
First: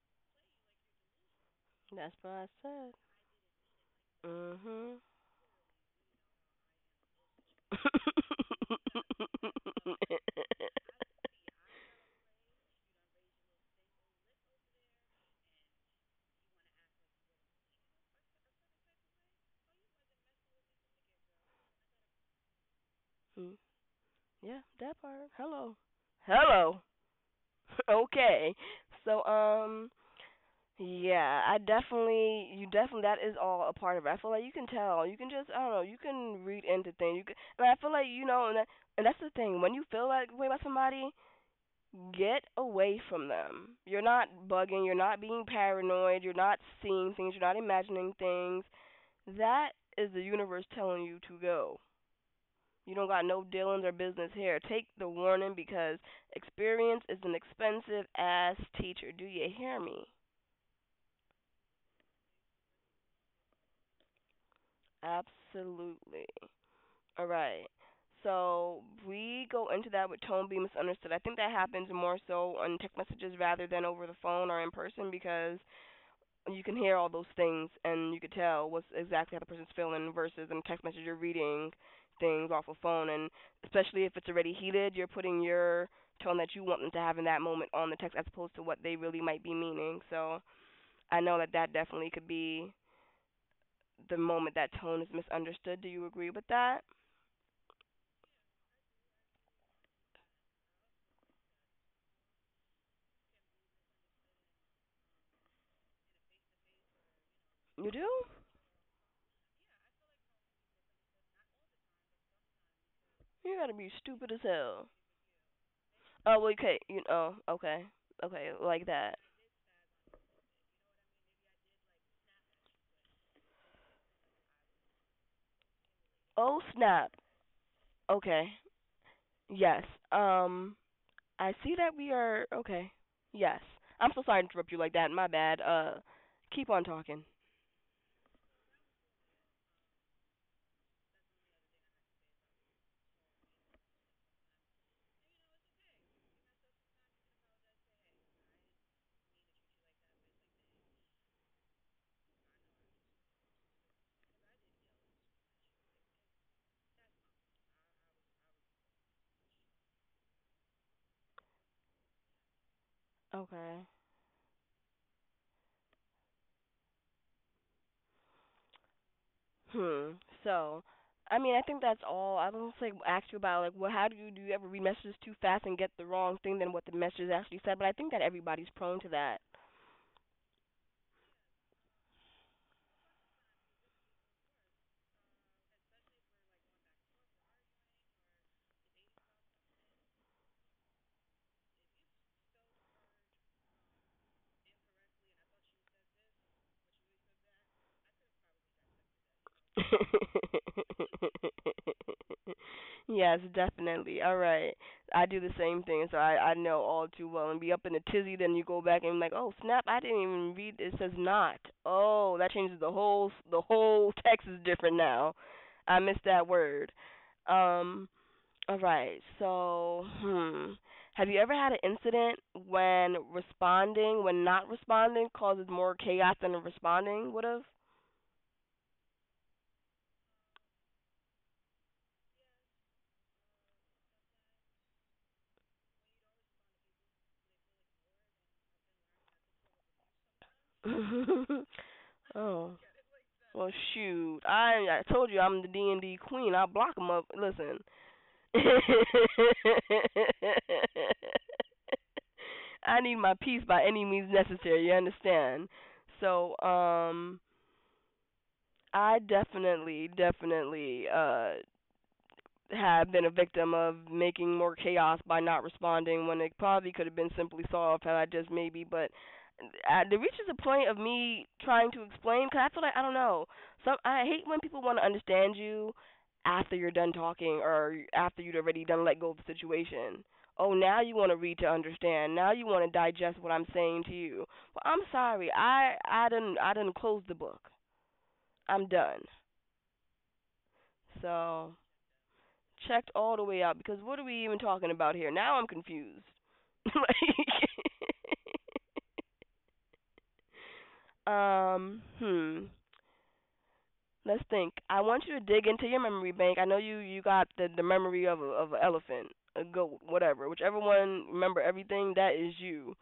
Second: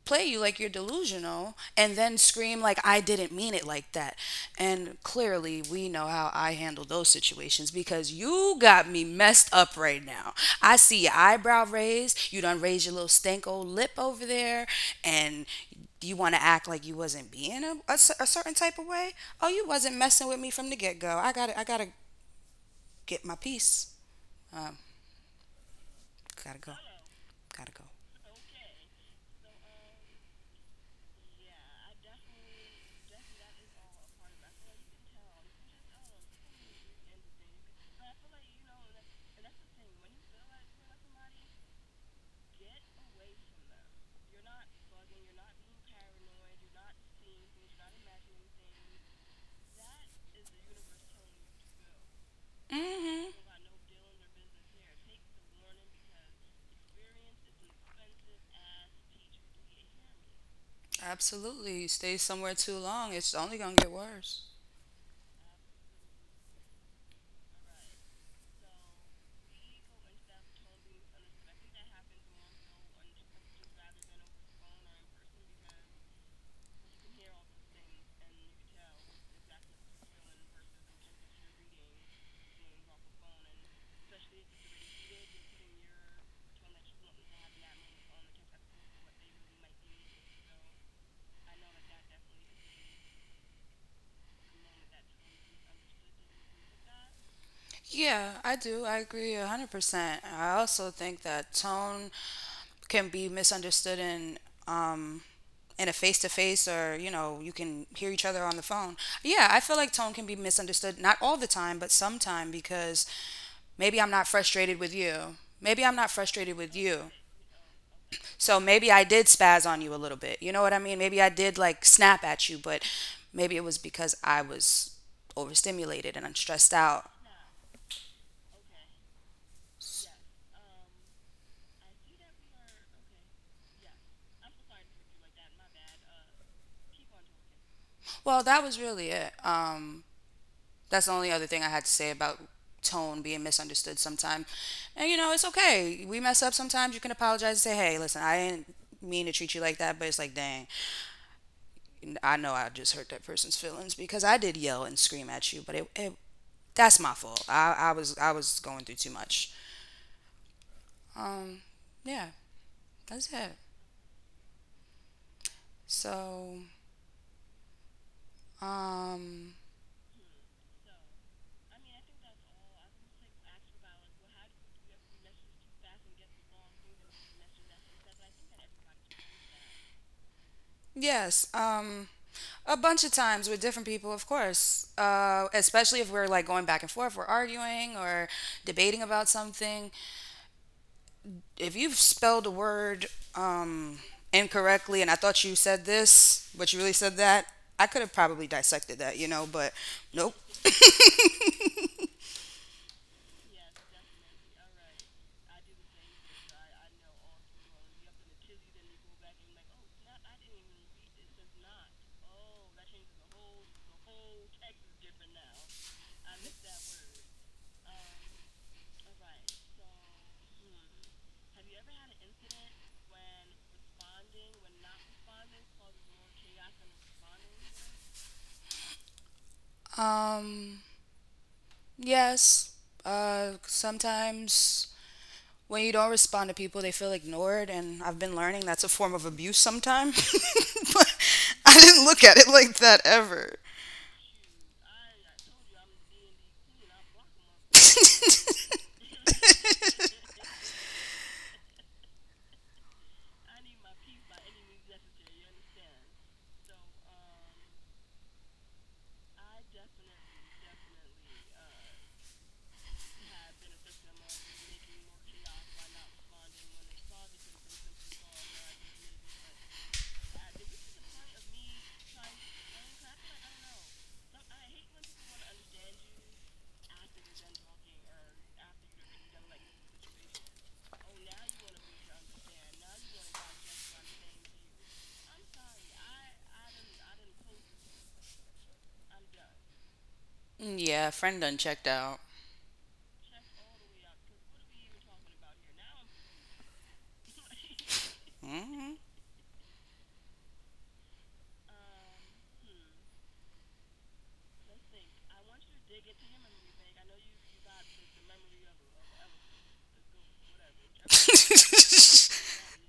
play you like you're delusional and then That's what I scream like said. I didn't mean it like that. And Mhm. clearly we know how I handle those situations because you got me messed up right now. I see your eyebrow raised, you done raised your little stank old lip over there and you want to act like you wasn't being a certain type of way. Oh, you wasn't messing with me from the get-go. I got to get my Mm, piece. yeah, Um, that part. Hello. got to go. Hello. Got to go. Okay. So yeah, I definitely you definitely that is all a part of it. I feel like you can tell. You can just I don't know, you can read into things. You can and I feel like you know and that's the thing. When you feel like way about somebody, get away from them. You're not bugging, you're not being paranoid, you're not seeing things, you're not imagining things. That is the universe telling you to go. You don't got Hmm. no dealings or business here. Take the warning because experience is an expensive ass teacher. Do you hear me? Absolutely. You stay somewhere too long, it's only going to get worse. Absolutely. All right. So we go into that with tone being misunderstood. I think that happens more so on text messages rather than over the phone or in person because you can hear all those things and you could tell what's exactly how the person's feeling versus in a text message you're reading things off a phone and especially if it's already heated you're putting your tone that you want them to have in that moment on the text as opposed to what they really might be meaning. So I know that that definitely could be the moment that tone is misunderstood. Do you agree with that? Yeah, I do. I agree 100%. I also think that tone can be misunderstood um in a face to face or, you know, you can You do. hear each other on the phone. Yeah, I feel like tone can be misunderstood not all the time, but sometime because You gotta be maybe I'm not stupid as frustrated hell. with you. Maybe I'm not Oh well, frustrated with okay, you you. know, okay, okay, So like maybe I that. did spaz on you a little bit. You know what I mean? Maybe I did like snap at you, but maybe it was because I was overstimulated and I'm Oh stressed out. snap. Okay. Yes. Um, I see that we are okay. Yes. I'm so sorry to interrupt you like that. My bad. Keep on talking. Well, that was really it. That's the only other thing I had to say about tone being misunderstood sometimes. And you know, it's okay. We mess up sometimes. You can apologize and say, "Hey, listen, I didn't mean to treat you like that," but it's like, dang, I know I just hurt that person's feelings because I did yell and scream at you, but it that's my fault. I was going through too much. Um, yeah, that's it. Okay. So, um, Hmm. So, I mean, I think that's all. I was gonna say ask you about like, well, how do you ever read messages too fast and get the wrong thing than what the messages actually said? But I think that everybody's prone to yes, a bunch of times with different people, of course. Especially if we're like going back and forth, we're arguing or debating about something. If you've spelled a word um, incorrectly, and I thought you said this, but you really said that, I could have probably dissected that, you know. But that. nope. Yes, definitely. All right. I do the same thing, so I know all too well. And be up in a tizzy, then you go back and like, oh snap, I didn't even read. It says not. Oh, that changes the whole text is different now. I missed that word. Um. All right. So, hmm. Have you ever had an incident when not responding, causes more chaos than responding would have? Um, yes. Sometimes when you don't respond to people, they feel ignored, and I've been learning that's a form of abuse sometimes. But I didn't look Oh. at it like that Well, ever. shoot, I told you I'm the D&D queen. I block them up. Listen, I need my peace by any means necessary. You understand? So, I definitely, definitely, have been a victim of making more chaos by not responding when it probably could have been simply solved had I just maybe, but it reaches a point of me trying to explain because I feel like I don't know. Some I hate when people want to understand you after you're done talking or after you would already done let go of the situation. Oh, now you want to read to understand. Now you want to digest what I'm saying to you. Well, I'm sorry. I didn't I didn't close the book. I'm done. Yeah, friend So done checked out. checked all the way out because what are we even talking about here? Now I'm confused. Mhm. like, um, hmm. Let's think. I want you to dig into your memory bank. I know you got the memory of a of an elephant, a goat, whatever. Whichever one remember everything that is you.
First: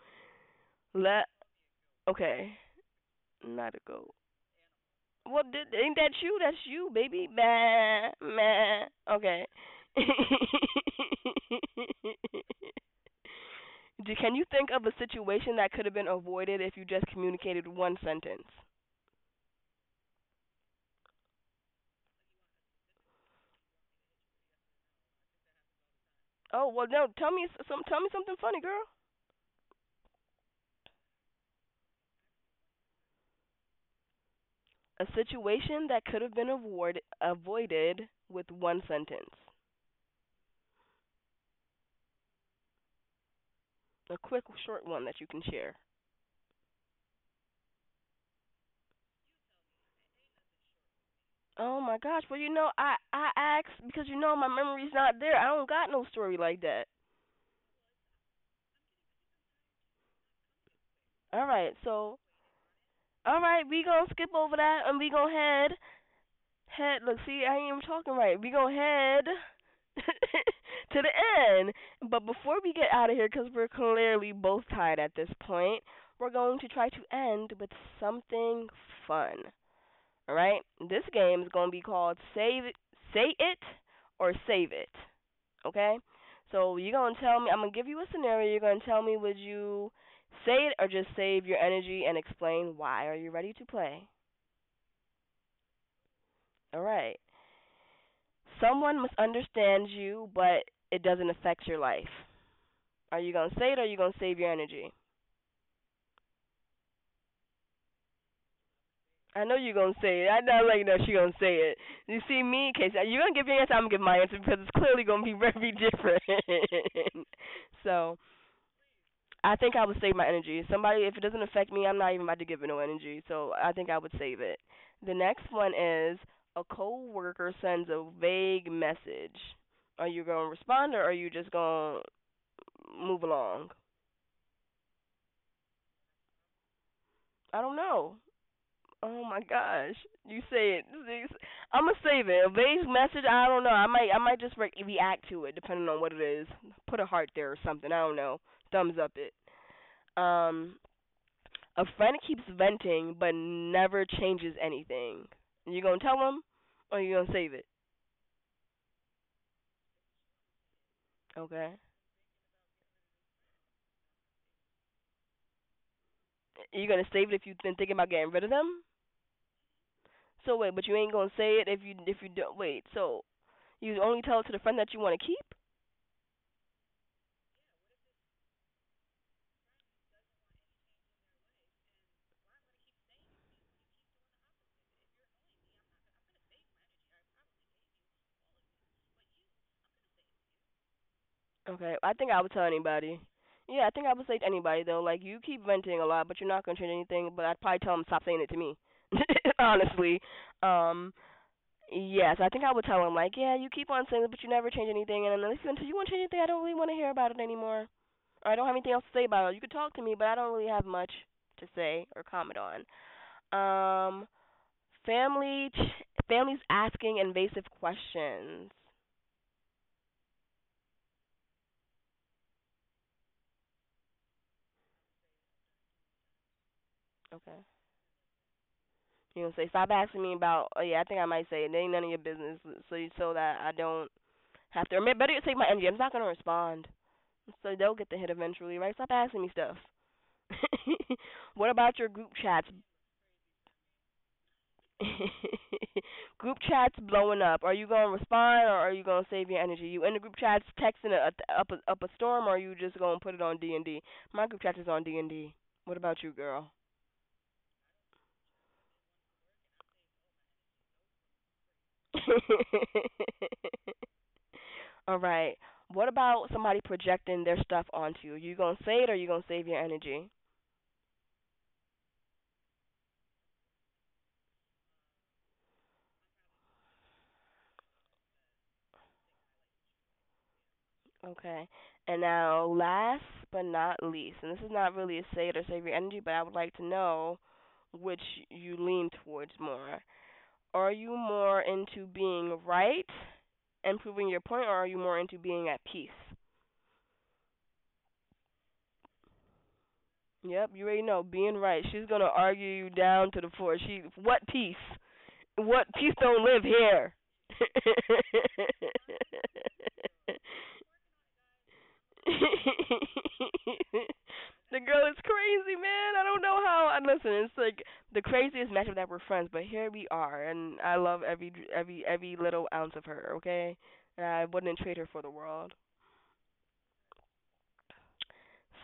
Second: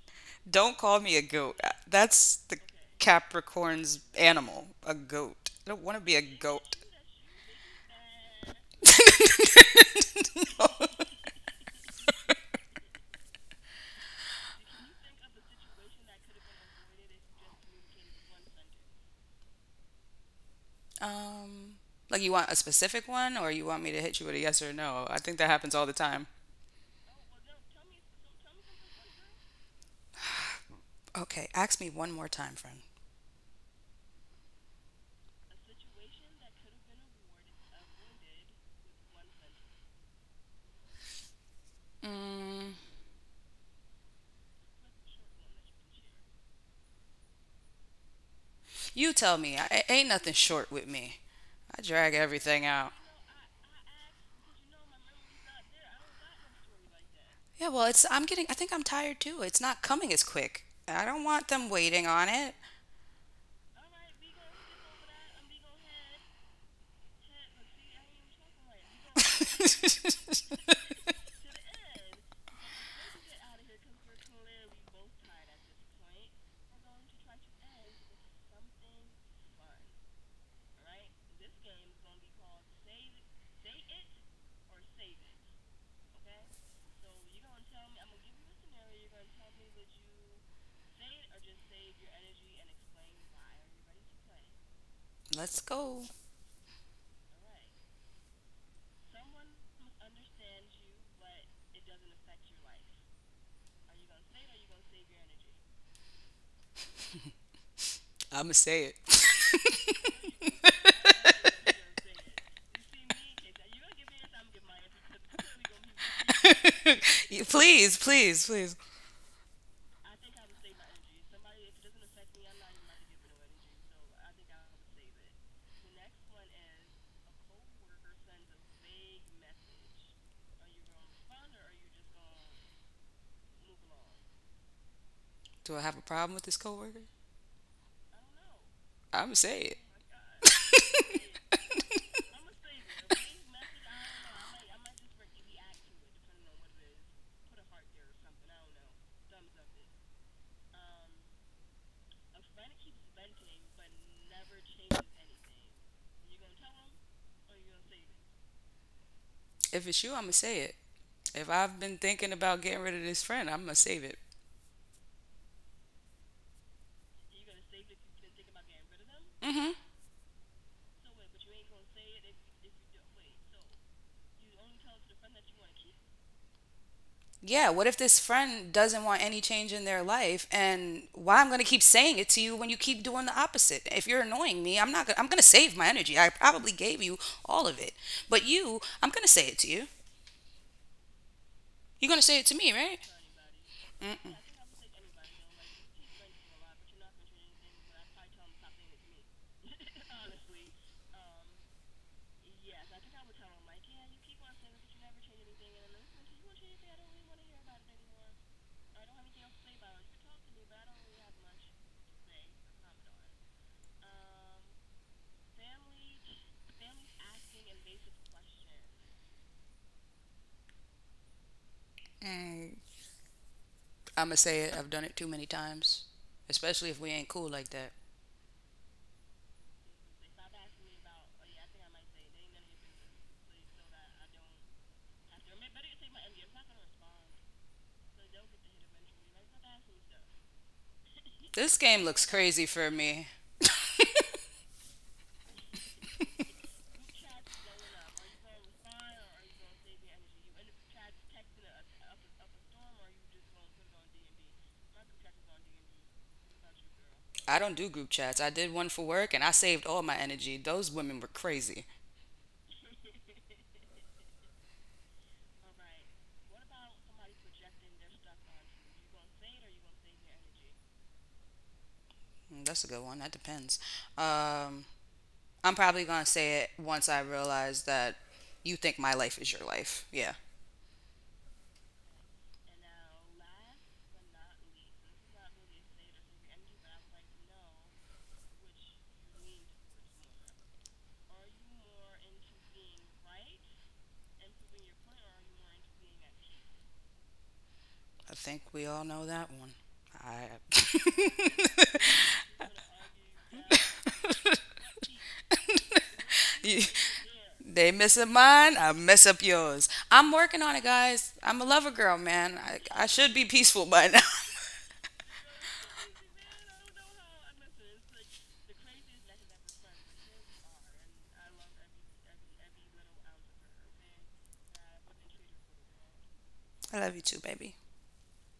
Don't call me a Let goat. That's the Okay, not a Capricorn's goat. animal, a Well, goat. I did, don't ain't want to that be a you? That's goat. you, baby. Meh, meh. Okay. Can you think of a situation that could have been avoided if you just communicated one sentence? Um, like you want a specific one, or you want me to hit you with a yes or no? I think that happens all the time. Oh well, no. Some. Tell me something funny, girl. Okay, ask me one more time, friend. A situation that could have been avoid, avoided with one sentence. A quick, short one that you can share. You tell me. I, it ain't nothing short with me. I Oh my drag gosh. Well, you everything know, out. I asked because you know my memory's not there. I don't got no story like that. Yeah, well, it's I'm getting I think I'm tired too. It's not coming as quick. I don't want All them right. waiting on it. All right, we gonna skip over that and we gonna head. Look, see, I ain't even talking right. We gonna head to the end. But before we get out of here, because we're clearly both tired at this point, we're going to try to end with something fun. All right? This game is going to be called Say It or Save It. Okay? So you're going to tell me, I'm going to give you a scenario. You're going to tell me, would you say it or just save your energy and explain why? Are you ready to play? Let's go. All right. Someone must understand you, but it doesn't affect your life. Are you gonna say it or are you gonna save your energy? I'm gonna say I know you're gonna say it. I it. know like no, she gonna say it. You see me, case you're gonna give your answer, I'm gonna give my answer because it's clearly gonna be very different. You- please, so please, please. I think I would save my energy. Somebody if it doesn't affect me, I'm not even about to give it no energy. So I think I would save it. The next one is a coworker sends a vague message. Are you gonna respond or are you just gonna move along? Do I have a problem with this coworker? I don't know. I'm Oh gonna my say gosh, you said it. I'm gonna save it. A vague message. I don't know. I might just react to it depending on what it is. Put a heart there or something. I don't know. Thumbs up it. Um, a friend keeps venting but never changes anything. You gonna tell them or you gonna save it? If it's you, I'm gonna say it. If I've Okay. been thinking about getting rid of this friend, I'm gonna save it. You gonna save it if you've been thinking about getting rid of them? So wait, but you ain't gonna say it if you don't wait. So you only tell it to the friend that you want to keep? Yeah, what if this friend doesn't want any change in their life and why I'm going to keep saying it to you when you keep doing the opposite? If you're annoying me, I'm not gonna, I'm going to save my energy. I probably gave you all of it. But you, I'm going to say it to you. Okay, You're I going to think say I it would to tell me, right? anybody. Yeah, I think I would say to anybody though, like you keep venting a lot, but you're not gonna change anything. But I'd probably tell him stop saying it to me. Honestly, um, yes, I think I would tell him like, yeah, you keep on saying it, but you never change anything, and unless until you want to change anything, I don't really want to hear about it anymore. Or I don't have anything else to say about it. You could talk to me, but I don't really have much to say or comment on. Um, family, Families asking invasive questions. Mm, I'm going to say it. I've done it too many times, especially if we ain't cool Okay. like that. You know, say stop asking me about. Oh yeah, I think I might say it It ain't none of your business. So you so that I don't have to. Or better yet, take my energy. I'm not gonna respond. So they'll get the hit eventually, right? Stop asking me stuff. What This about your game group looks chats? crazy for me. Group chats blowing up. Are you gonna respond or are you gonna save your energy? You in the group chats texting up a storm, or are you just gonna put it on DND? My group chat is on DND. What about you, girl? I don't do group chats. I did one for work and I saved all my energy. Those women were crazy. All right. What about somebody projecting their stuff onto you? You gonna say it or you gonna save your energy? Mm, that's a good one. That depends. Um I'm probably gonna say it once I realize that you think my life is your life. Yeah, Okay. And now, last but not least, and this is not really a say it or save your energy, but I would like to know which you lean towards more. Are you more into being right and proving your point, or are you more into being at peace? I think we all know that one. I. Yep, you already know being right. She's gonna argue you down to the floor. She what peace? What peace don't live You- here. they mess up mine, I mess up yours. I'm working on it, guys. I'm a lover girl, man. I should be peaceful by now. The girl is crazy, man. I don't know how. And listen, it's like the craziest matchup that we're friends, but here we are, and I love every every little ounce of her. Okay, and I wouldn't trade her for the world. I love you too, baby.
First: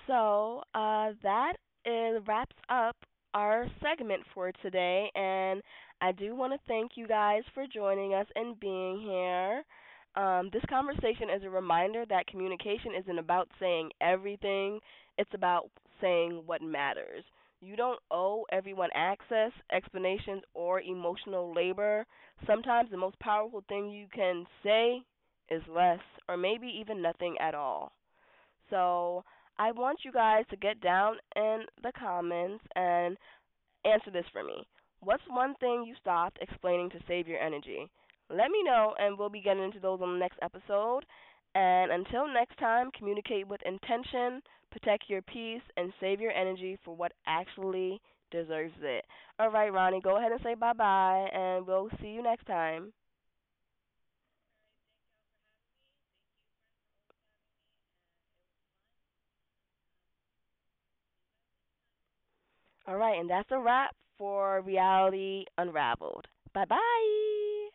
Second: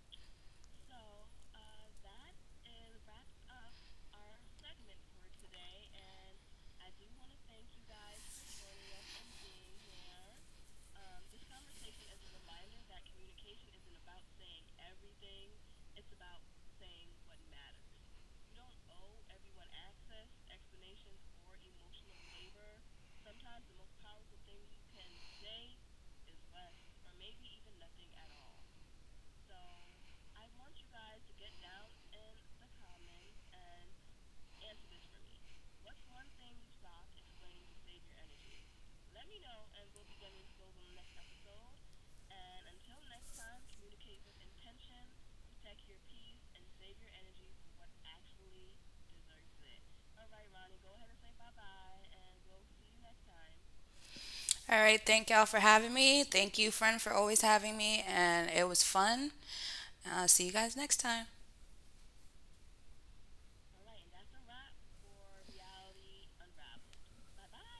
So wraps up our segment for today, and I do want to thank you guys for joining us and being here. This conversation is a reminder that communication isn't about saying everything, it's about saying what matters. You don't owe everyone access, explanations, or emotional labor. Sometimes the most powerful thing you can say is less, or maybe even nothing at all. So I want you guys to get down in the comments and answer this for me. What's one thing you stopped explaining to save your energy? Let me know, and we'll be getting into those on the next episode. And until next time, communicate with intention, protect your peace, and save your energy for what actually deserves it. All right, Ronnie, go ahead and say bye bye, and we'll see you next time. All right, thank y'all for having me. Thank you, friend, for always having me. And it was fun. And I'll see you guys next time. All right, and that's a wrap for Reality Unraveled. Bye bye.